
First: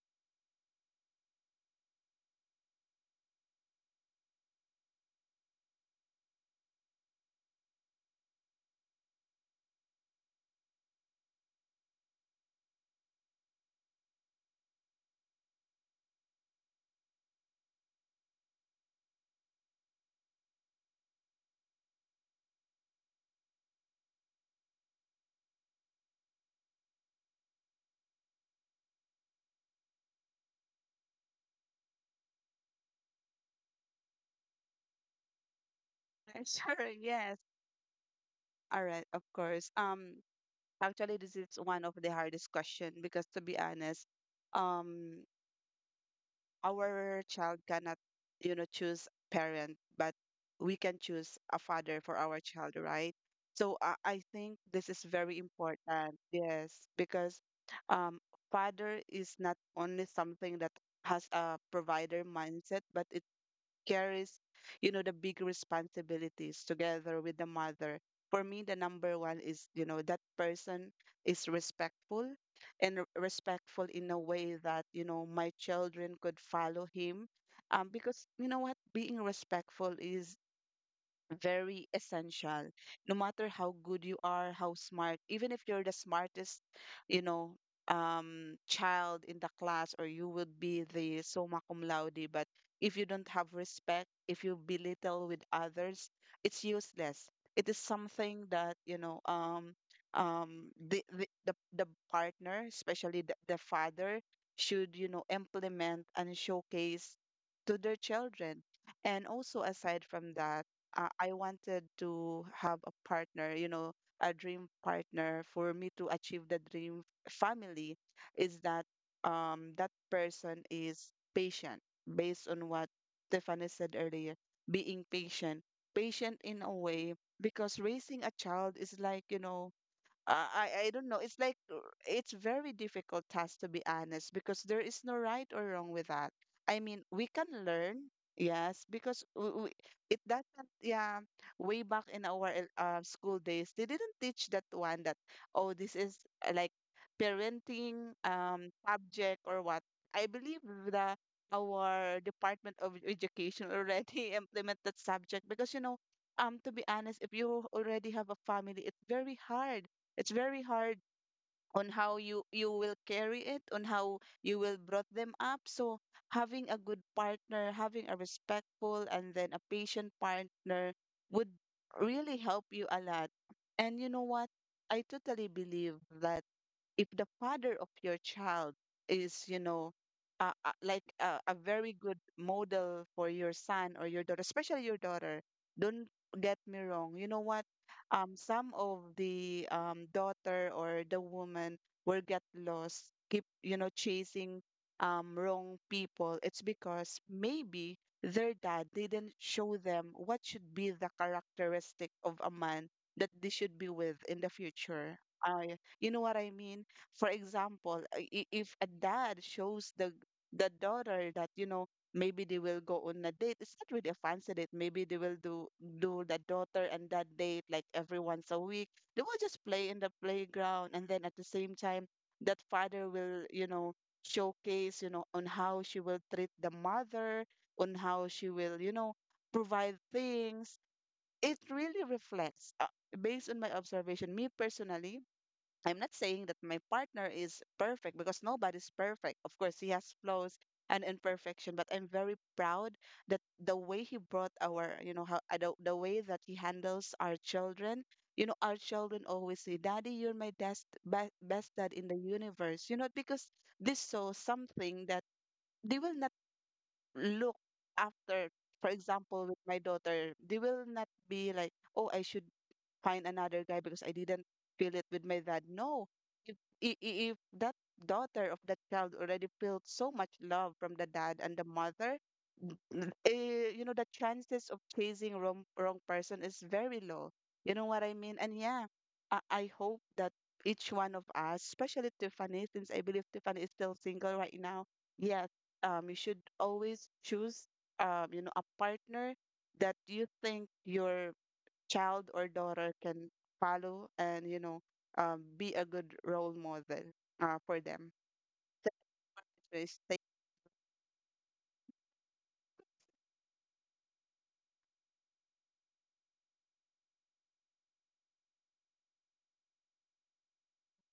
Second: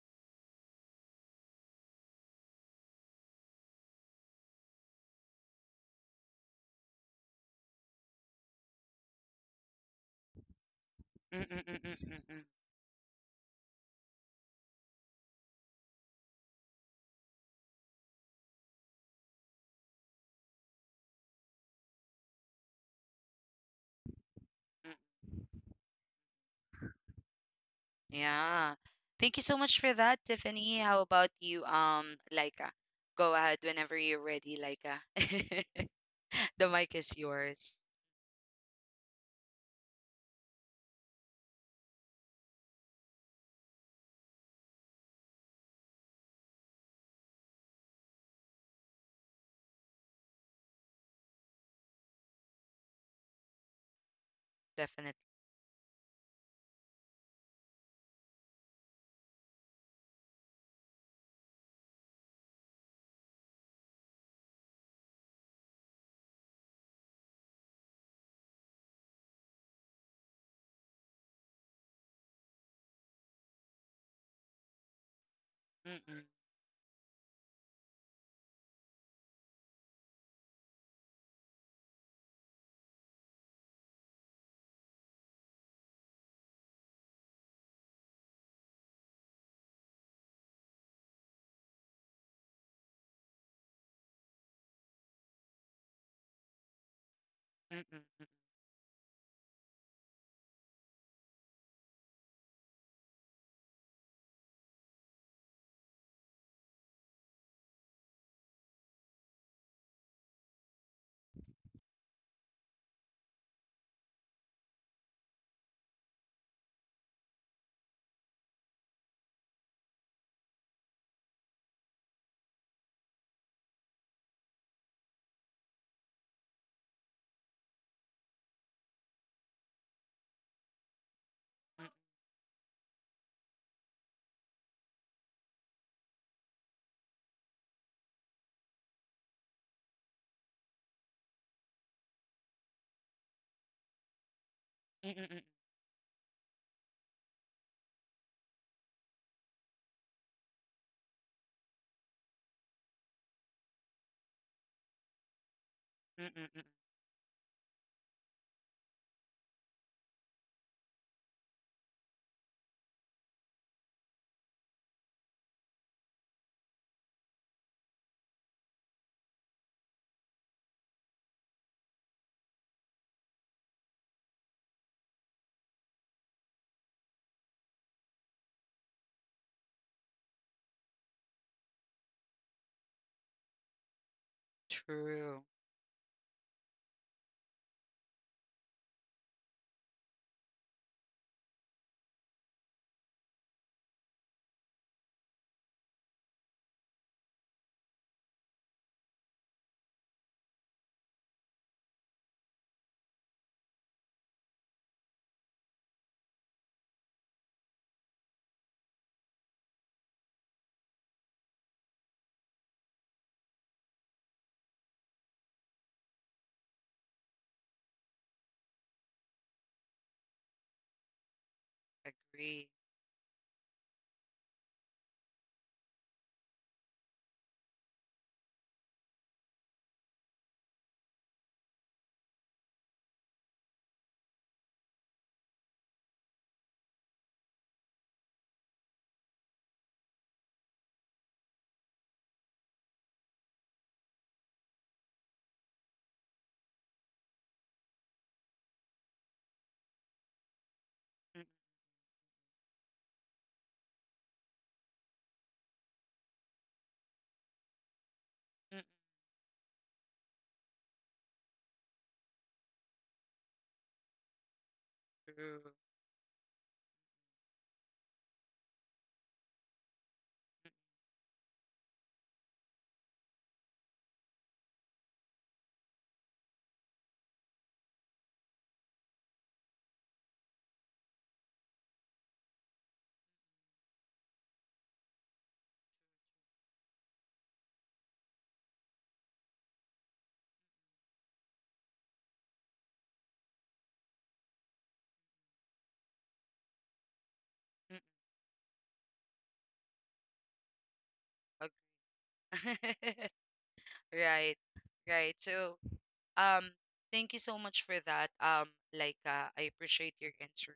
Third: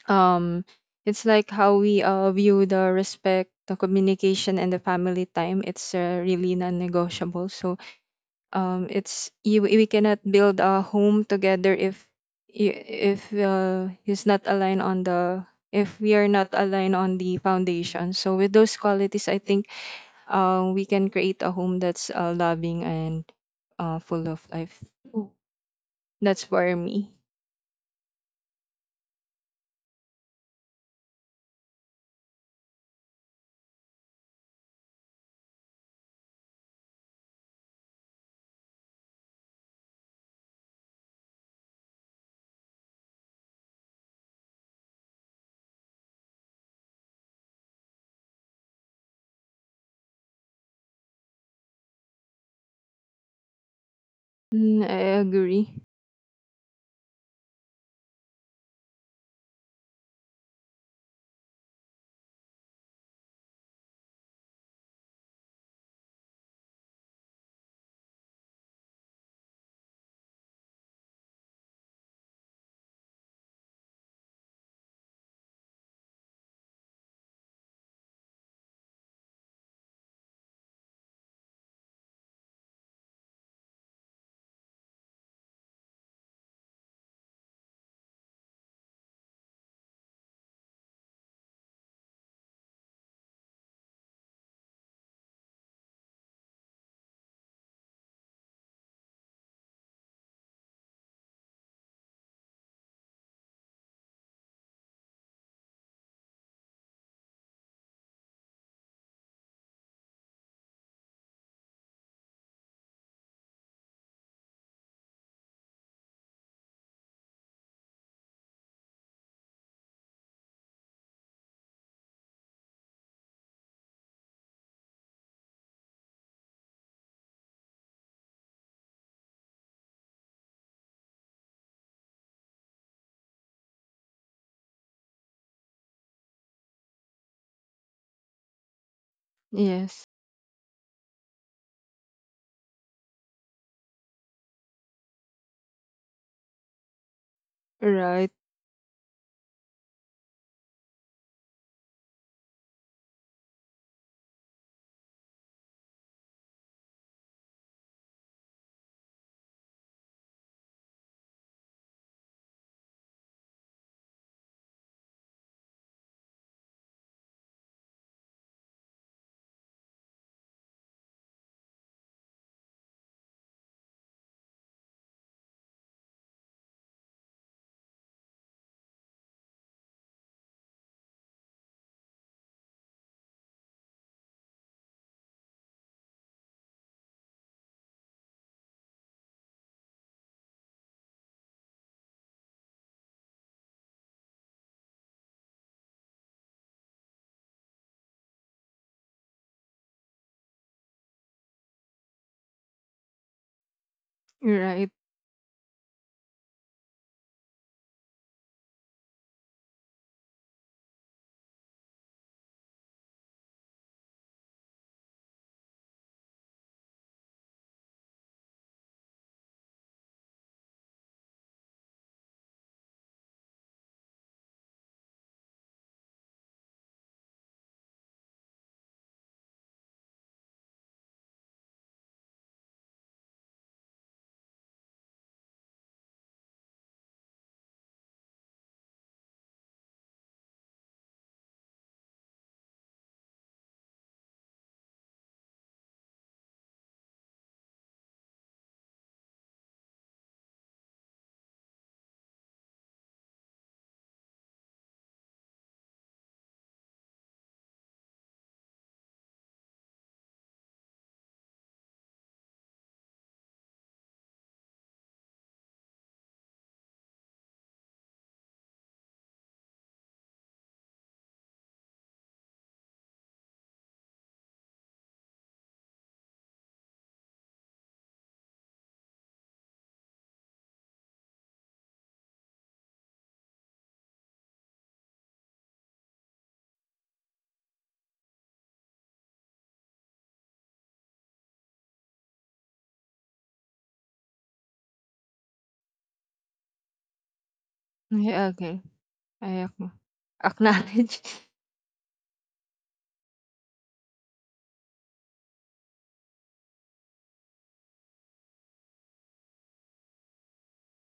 S3: um it's like how we view the respect, the communication and the family time. It's really non-negotiable. So it's you, we cannot build a home
S1: Mm, mm,
S3: together
S1: mm, mm,
S3: if
S1: mm, mm,
S3: i- it's not aligned on the if we are not aligned on the foundation. So with those qualities, I think we can create a home that's loving and full of life.
S1: mm.
S3: Ooh. That's for me.
S1: Yeah. Thank you so much for that, Tiffany. How about you, Laika? Go ahead whenever you're ready, Laika. The
S2: Sure.
S1: mic is
S2: Yes.
S1: yours,
S2: All right, of course. Actually, this is one of the hardest question, because to be honest, um, our child cannot, choose parent, but we can choose a father for our child, right? So I think
S3: Mm,
S2: this is
S3: I
S1: definitely.
S2: very
S3: agree.
S2: important. Yes, because um, father is not only something that has a provider mindset, but it carries, the big responsibilities together with the mother. For me, the number one is, that person is respectful, and respectful in a way that, my children
S1: Mm-mm,
S2: could follow him. Because you know what, being respectful is very essential, no matter how good you are, how smart, even if you're the smartest you know child in the class, or you would be the summa cum laude. But if you don't have respect, if you belittle with others, it's useless. It is
S1: mm-mm,
S2: something that the partner, especially the father, should implement and showcase to their children. And also, aside from that, I wanted to have a partner, a dream partner, for me to achieve the dream family, is that that person is patient, based on what Stephanie said earlier, being patient, patient in a way, because raising a child is like, I don't know. It's like uh,
S1: mm-mm,
S2: it's very difficult task, to be honest, because there is no right or wrong with that. I mean, we can learn, yes, because
S3: Yes.
S2: it doesn't. Yeah, way back in our school days, they didn't teach that one, that,
S1: mm-mm, mm-mm,
S2: oh, this is like parenting
S3: Right,
S2: subject or what. I believe the our Department of Education already implement that subject because
S1: mm-mm,
S2: to
S1: mm-mm.
S2: be honest, if you already have a family, it's very hard on how you will carry it, on how you will brought them up. So having a good partner, having a respectful and then a patient partner would really help you a lot. And you know what, I totally believe that if the father of your child is, you know, a very good model for your son or your daughter, especially your daughter,
S1: True.
S2: don't get me wrong. You know what? Some of the daughter or the woman will get lost, keep, chasing wrong people. It's because maybe their dad didn't show them what should be the characteristic of a man that they should be with in the
S3: right.
S2: future. I, you know what I mean? For example, if a dad shows the daughter that, you know, maybe they will go on a date. It's not really a fancy date. Maybe they will do the daughter and that date like every once a week. They will just play in the playground, and then at the same time that
S1: Agree.
S2: father will, you know, showcase, you know, on how she will treat the mother, on how she will, you know, provide things. It really reflects, based on my observation, me personally, I'm not saying that my partner is perfect, because nobody's perfect. Of course, he has flaws and imperfection, but I'm very proud that the way he brought our, you know, how the way that he handles our children. You know, our children always say, "Daddy, you're my best best best
S1: Mm,
S2: dad in the universe." You know, because this shows something that they will not look after. For
S1: mm.
S2: example, with my daughter, they will not be like, oh, I should find another guy because I didn't feel it with my dad.
S1: True.
S2: No, if if that daughter of that child already felt so much love from the dad and the mother, you know, the chances of chasing wrong person is very low. You know what I mean? And yeah, I hope that each one of us, especially Tiffany, since I believe Tiffany is still single right now, yes, you should always choose, you know, a partner that you think your child or daughter can follow and, you know, be a good role model, for them.
S1: Mm,
S3: Yeah, okay. I
S2: So
S3: ac-
S2: it's—
S3: Acknowledge,
S1: ag- Right. Right. So, um, thank you so much for that, Laika. I appreciate your answer.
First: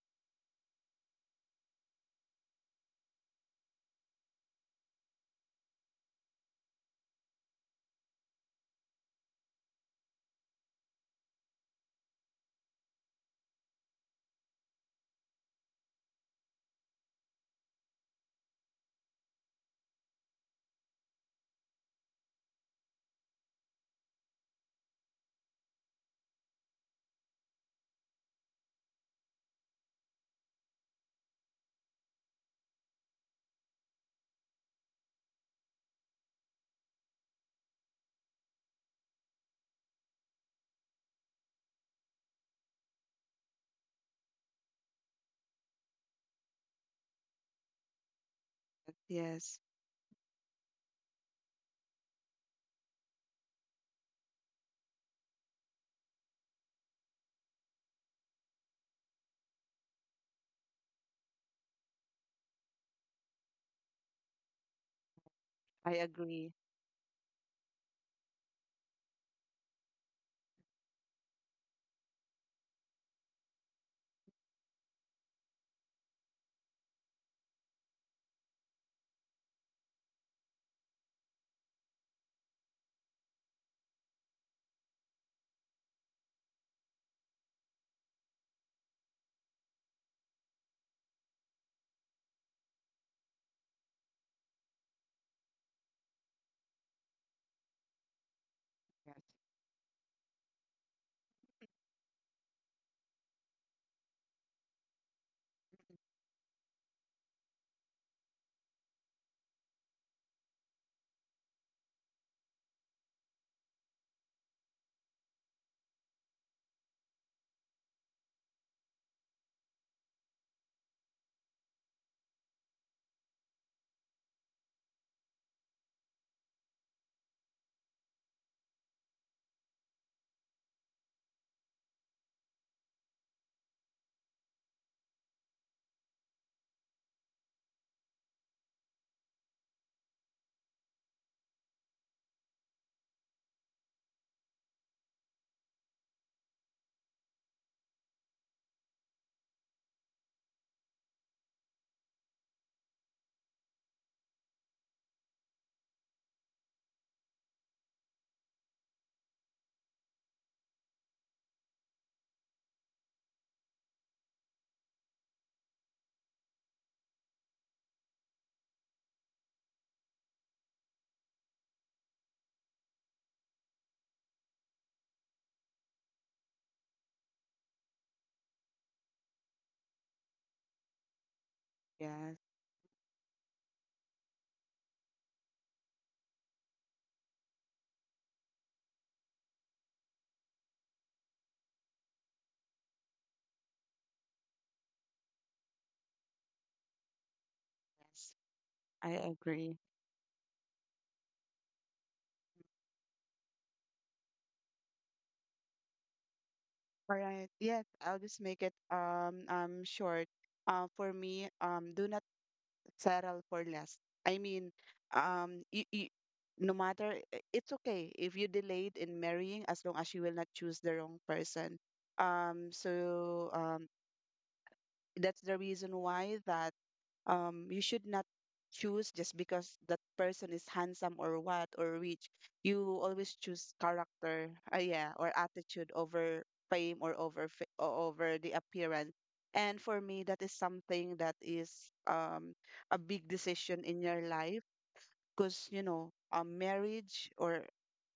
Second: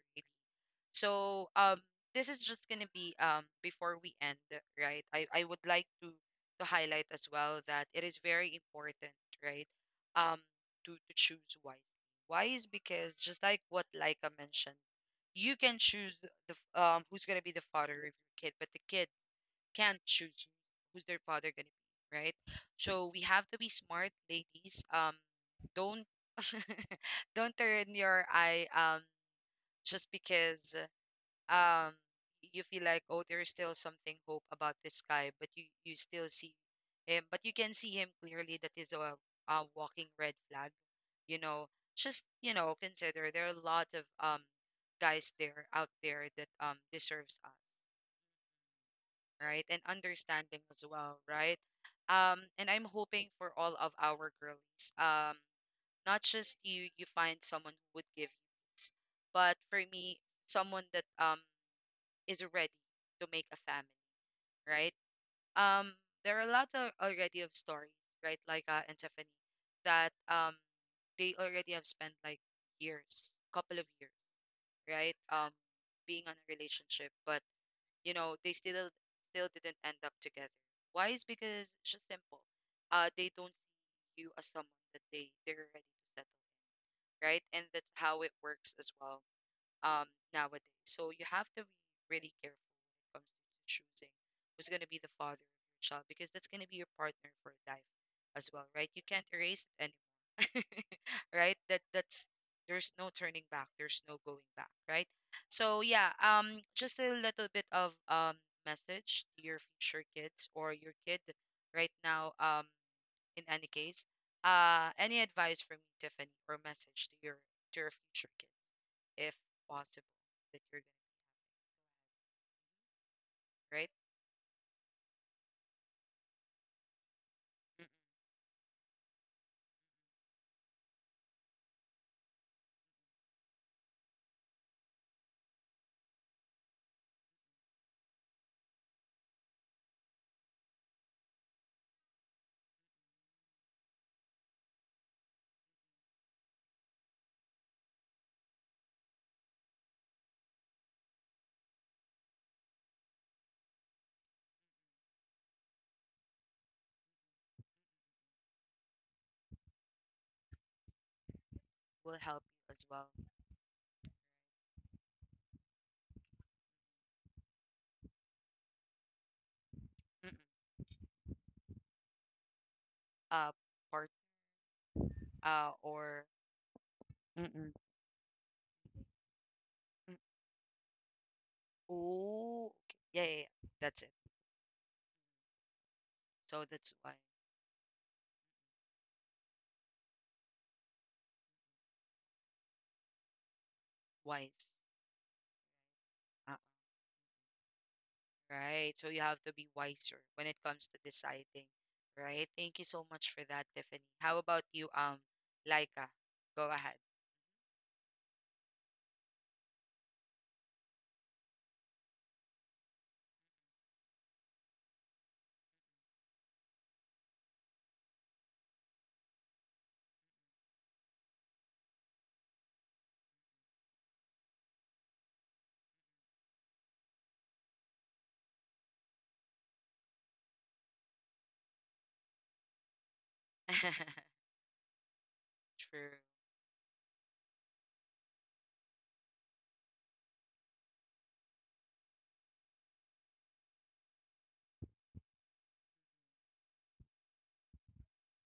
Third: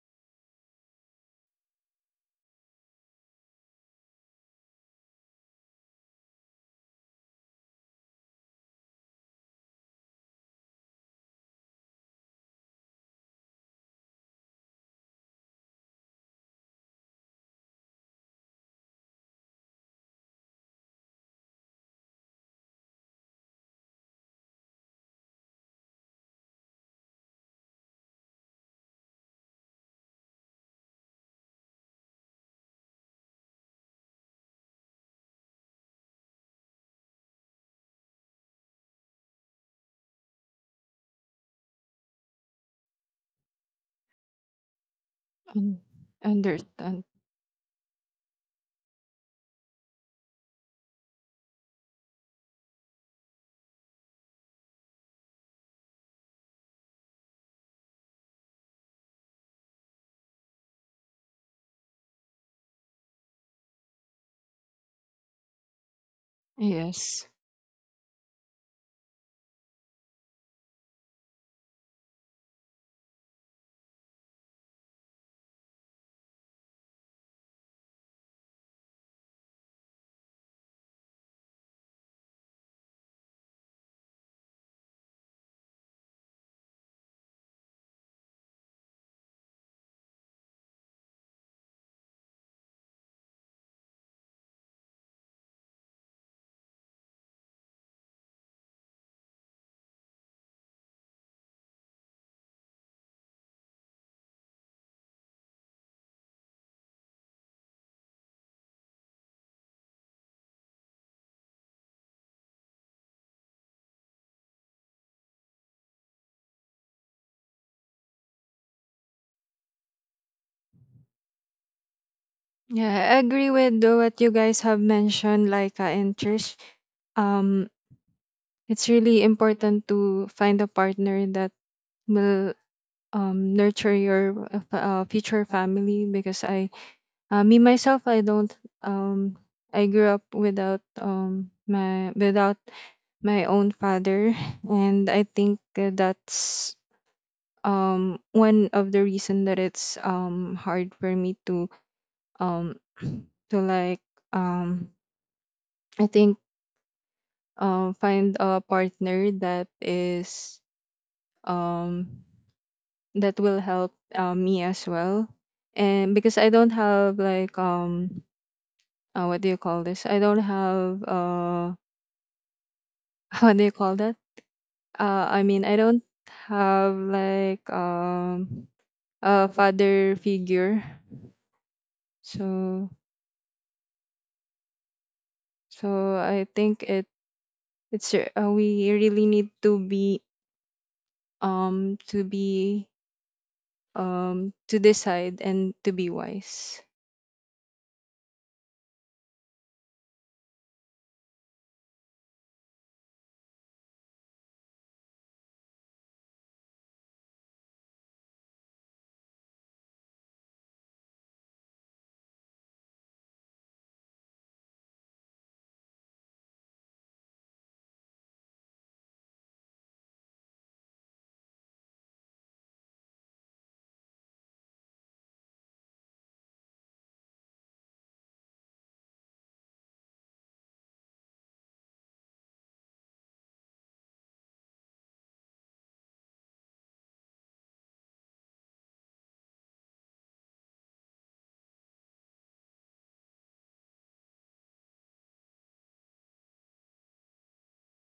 S1: So, um, this is just gonna be, um, before we end, right? I would like to highlight as well that it is very important, right? Um, to choose wisely. Why is because, just like what Laika mentioned, you can choose the f- um, who's gonna be the father of your kid, but the kid can't choose who's their father gonna be, right? So we have to be smart, ladies. Um, don't don't turn your eye, um, just because, um, you feel like, oh, there's still something hope about this guy, but you still see him, but you can see him clearly that is a walking red flag, you know. Just, you know, consider there are a lot of, um, guys there out
S3: and
S1: there that, um,
S3: understand.
S1: deserves us, right,
S2: Yes,
S1: and understanding as well, right? Um, and I'm hoping for all of our girlies, um, not just you find someone who would give you peace, but for me, someone that, um, is ready to make a family, right? Um,
S2: I
S1: there are lots
S2: agree.
S1: of already
S3: Yes.
S1: of stories, right? Like, and Stephanie, that, they already have spent like years, couple of years, right? Being on a relationship, but you know they still didn't end up together. Why is because it's just simple. They don't see you as someone that they're ready to settle, right? And that's how it works as well. Um, nowadays, so you have to be really careful comes to choosing who's going to be the father of your child, because that's going to be your partner for life as well, right? You can't
S2: Yes,
S1: erase it anymore, right? That's there's no turning back, there's no going back, right? So yeah, just a little bit of, um, message to your future kids or your kid right now, in any case, any advice from you, Tiffany, or message to your future kids, if possible, that you're
S3: Yeah, I agree
S1: gonna, right?
S3: with the what you guys have mentioned, like in church. Um, it's really important to find a partner that will nurture your future family. Because I, me myself, I don't um I grew up without my own father, and I think that's one of the reason that it's hard for me to um to like um I think find a partner that is
S1: Mm-mm, will
S3: um
S1: help you as well.
S3: that will help me as well. And because I don't have like what do you call this,
S1: Mm-mm.
S3: I don't have
S1: Uh,
S3: what do you
S1: part,
S3: call that, I mean I
S1: or
S3: don't have
S1: mm-mm.
S3: like a
S1: Mm.
S3: father figure.
S2: yes.
S1: Oh, okay.
S3: So,
S1: Yeah, yeah, yeah. That's it.
S3: so
S1: So
S3: I
S1: that's
S3: think
S1: why
S3: it, we really need to be um to be
S1: wise.
S3: to decide and to be
S1: Uh,
S3: wise.
S2: Yes.
S1: right. So you
S2: I
S1: have to be
S2: agree.
S1: wiser when it comes to deciding, right? Thank you so much for that, Tiffany. How about you, Laika? Go ahead.
S2: All right. Yes, I'll just make it short. For me, do not settle for less. I mean, um, you, you, no matter, it's okay if you delayed in marrying, as long as you will not choose the wrong person. Um, so um, that's the reason why that you should not choose just because that person is handsome or what, or rich. You always choose character, yeah, or attitude
S1: True.
S2: over fame, or over over the appearance. And for me, that is something that is a big decision in your life, because you know, a marriage or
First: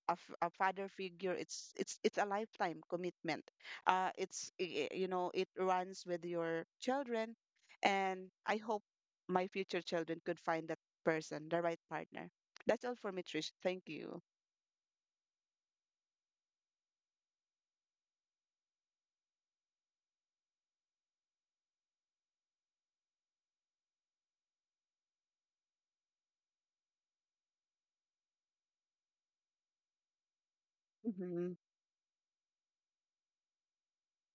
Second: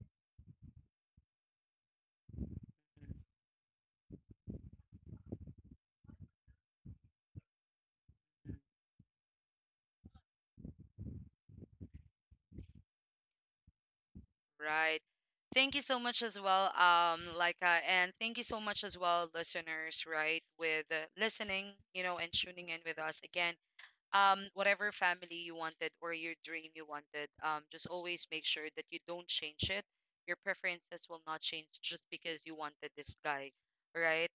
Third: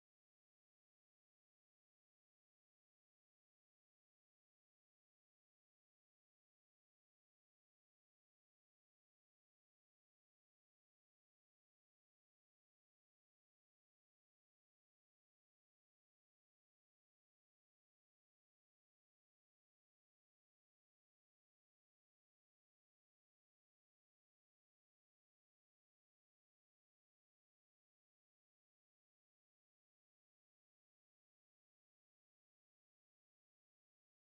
S2: a, a father figure, it's it's a lifetime
S1: Mm-mm.
S2: commitment. It's, you know, it runs with your children. And I hope my future children could find that person, the right partner. That's all for me, Trish, thank you.
S1: Right. Thank you so much as well, Laika, and thank you so much as well, listeners, right, with, listening, you know, and tuning in with us again. Um, whatever family you wanted or your dream you wanted, um, just always make sure that you don't change it. Your preferences will not
S2: Mm-hmm.
S1: change just because you wanted this guy, right?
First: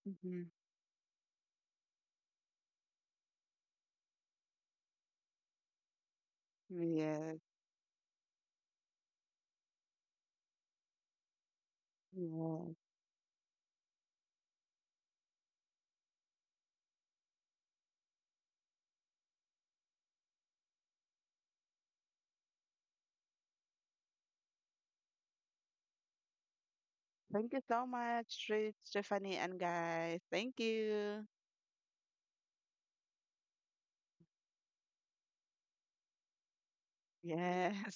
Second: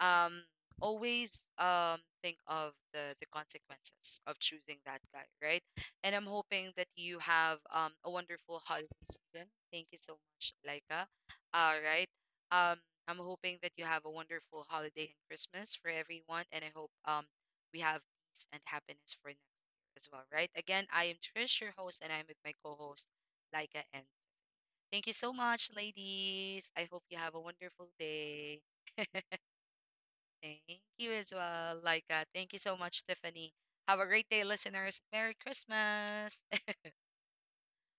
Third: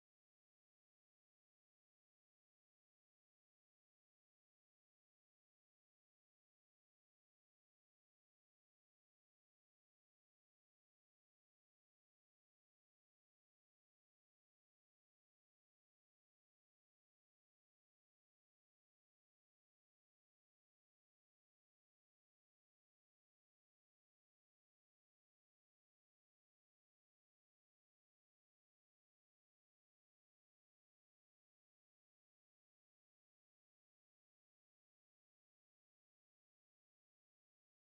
S1: Um,
S2: Mm-hmm.
S1: always, um, think of the consequences of choosing that guy, right? And I'm hoping that you
S2: Yes.
S1: have, um, a wonderful holiday season. Thank you so much, Laika. All right. Um,
S2: Yes,
S1: I'm hoping that you have a wonderful holiday and Christmas for everyone, and I hope, um, we have and happiness for next year as well, right? Again, I am Trish, your host, and I'm with my co host, Laika. And thank you so much, ladies. I hope you have a
S2: thank you
S1: wonderful
S2: so much,
S1: day.
S2: Trish, Stephanie, and guys, thank
S1: Thank you
S2: you.
S1: as well, Laika. Thank you so much, Tiffany. Have a great day, listeners. Merry Christmas.
S2: Yes.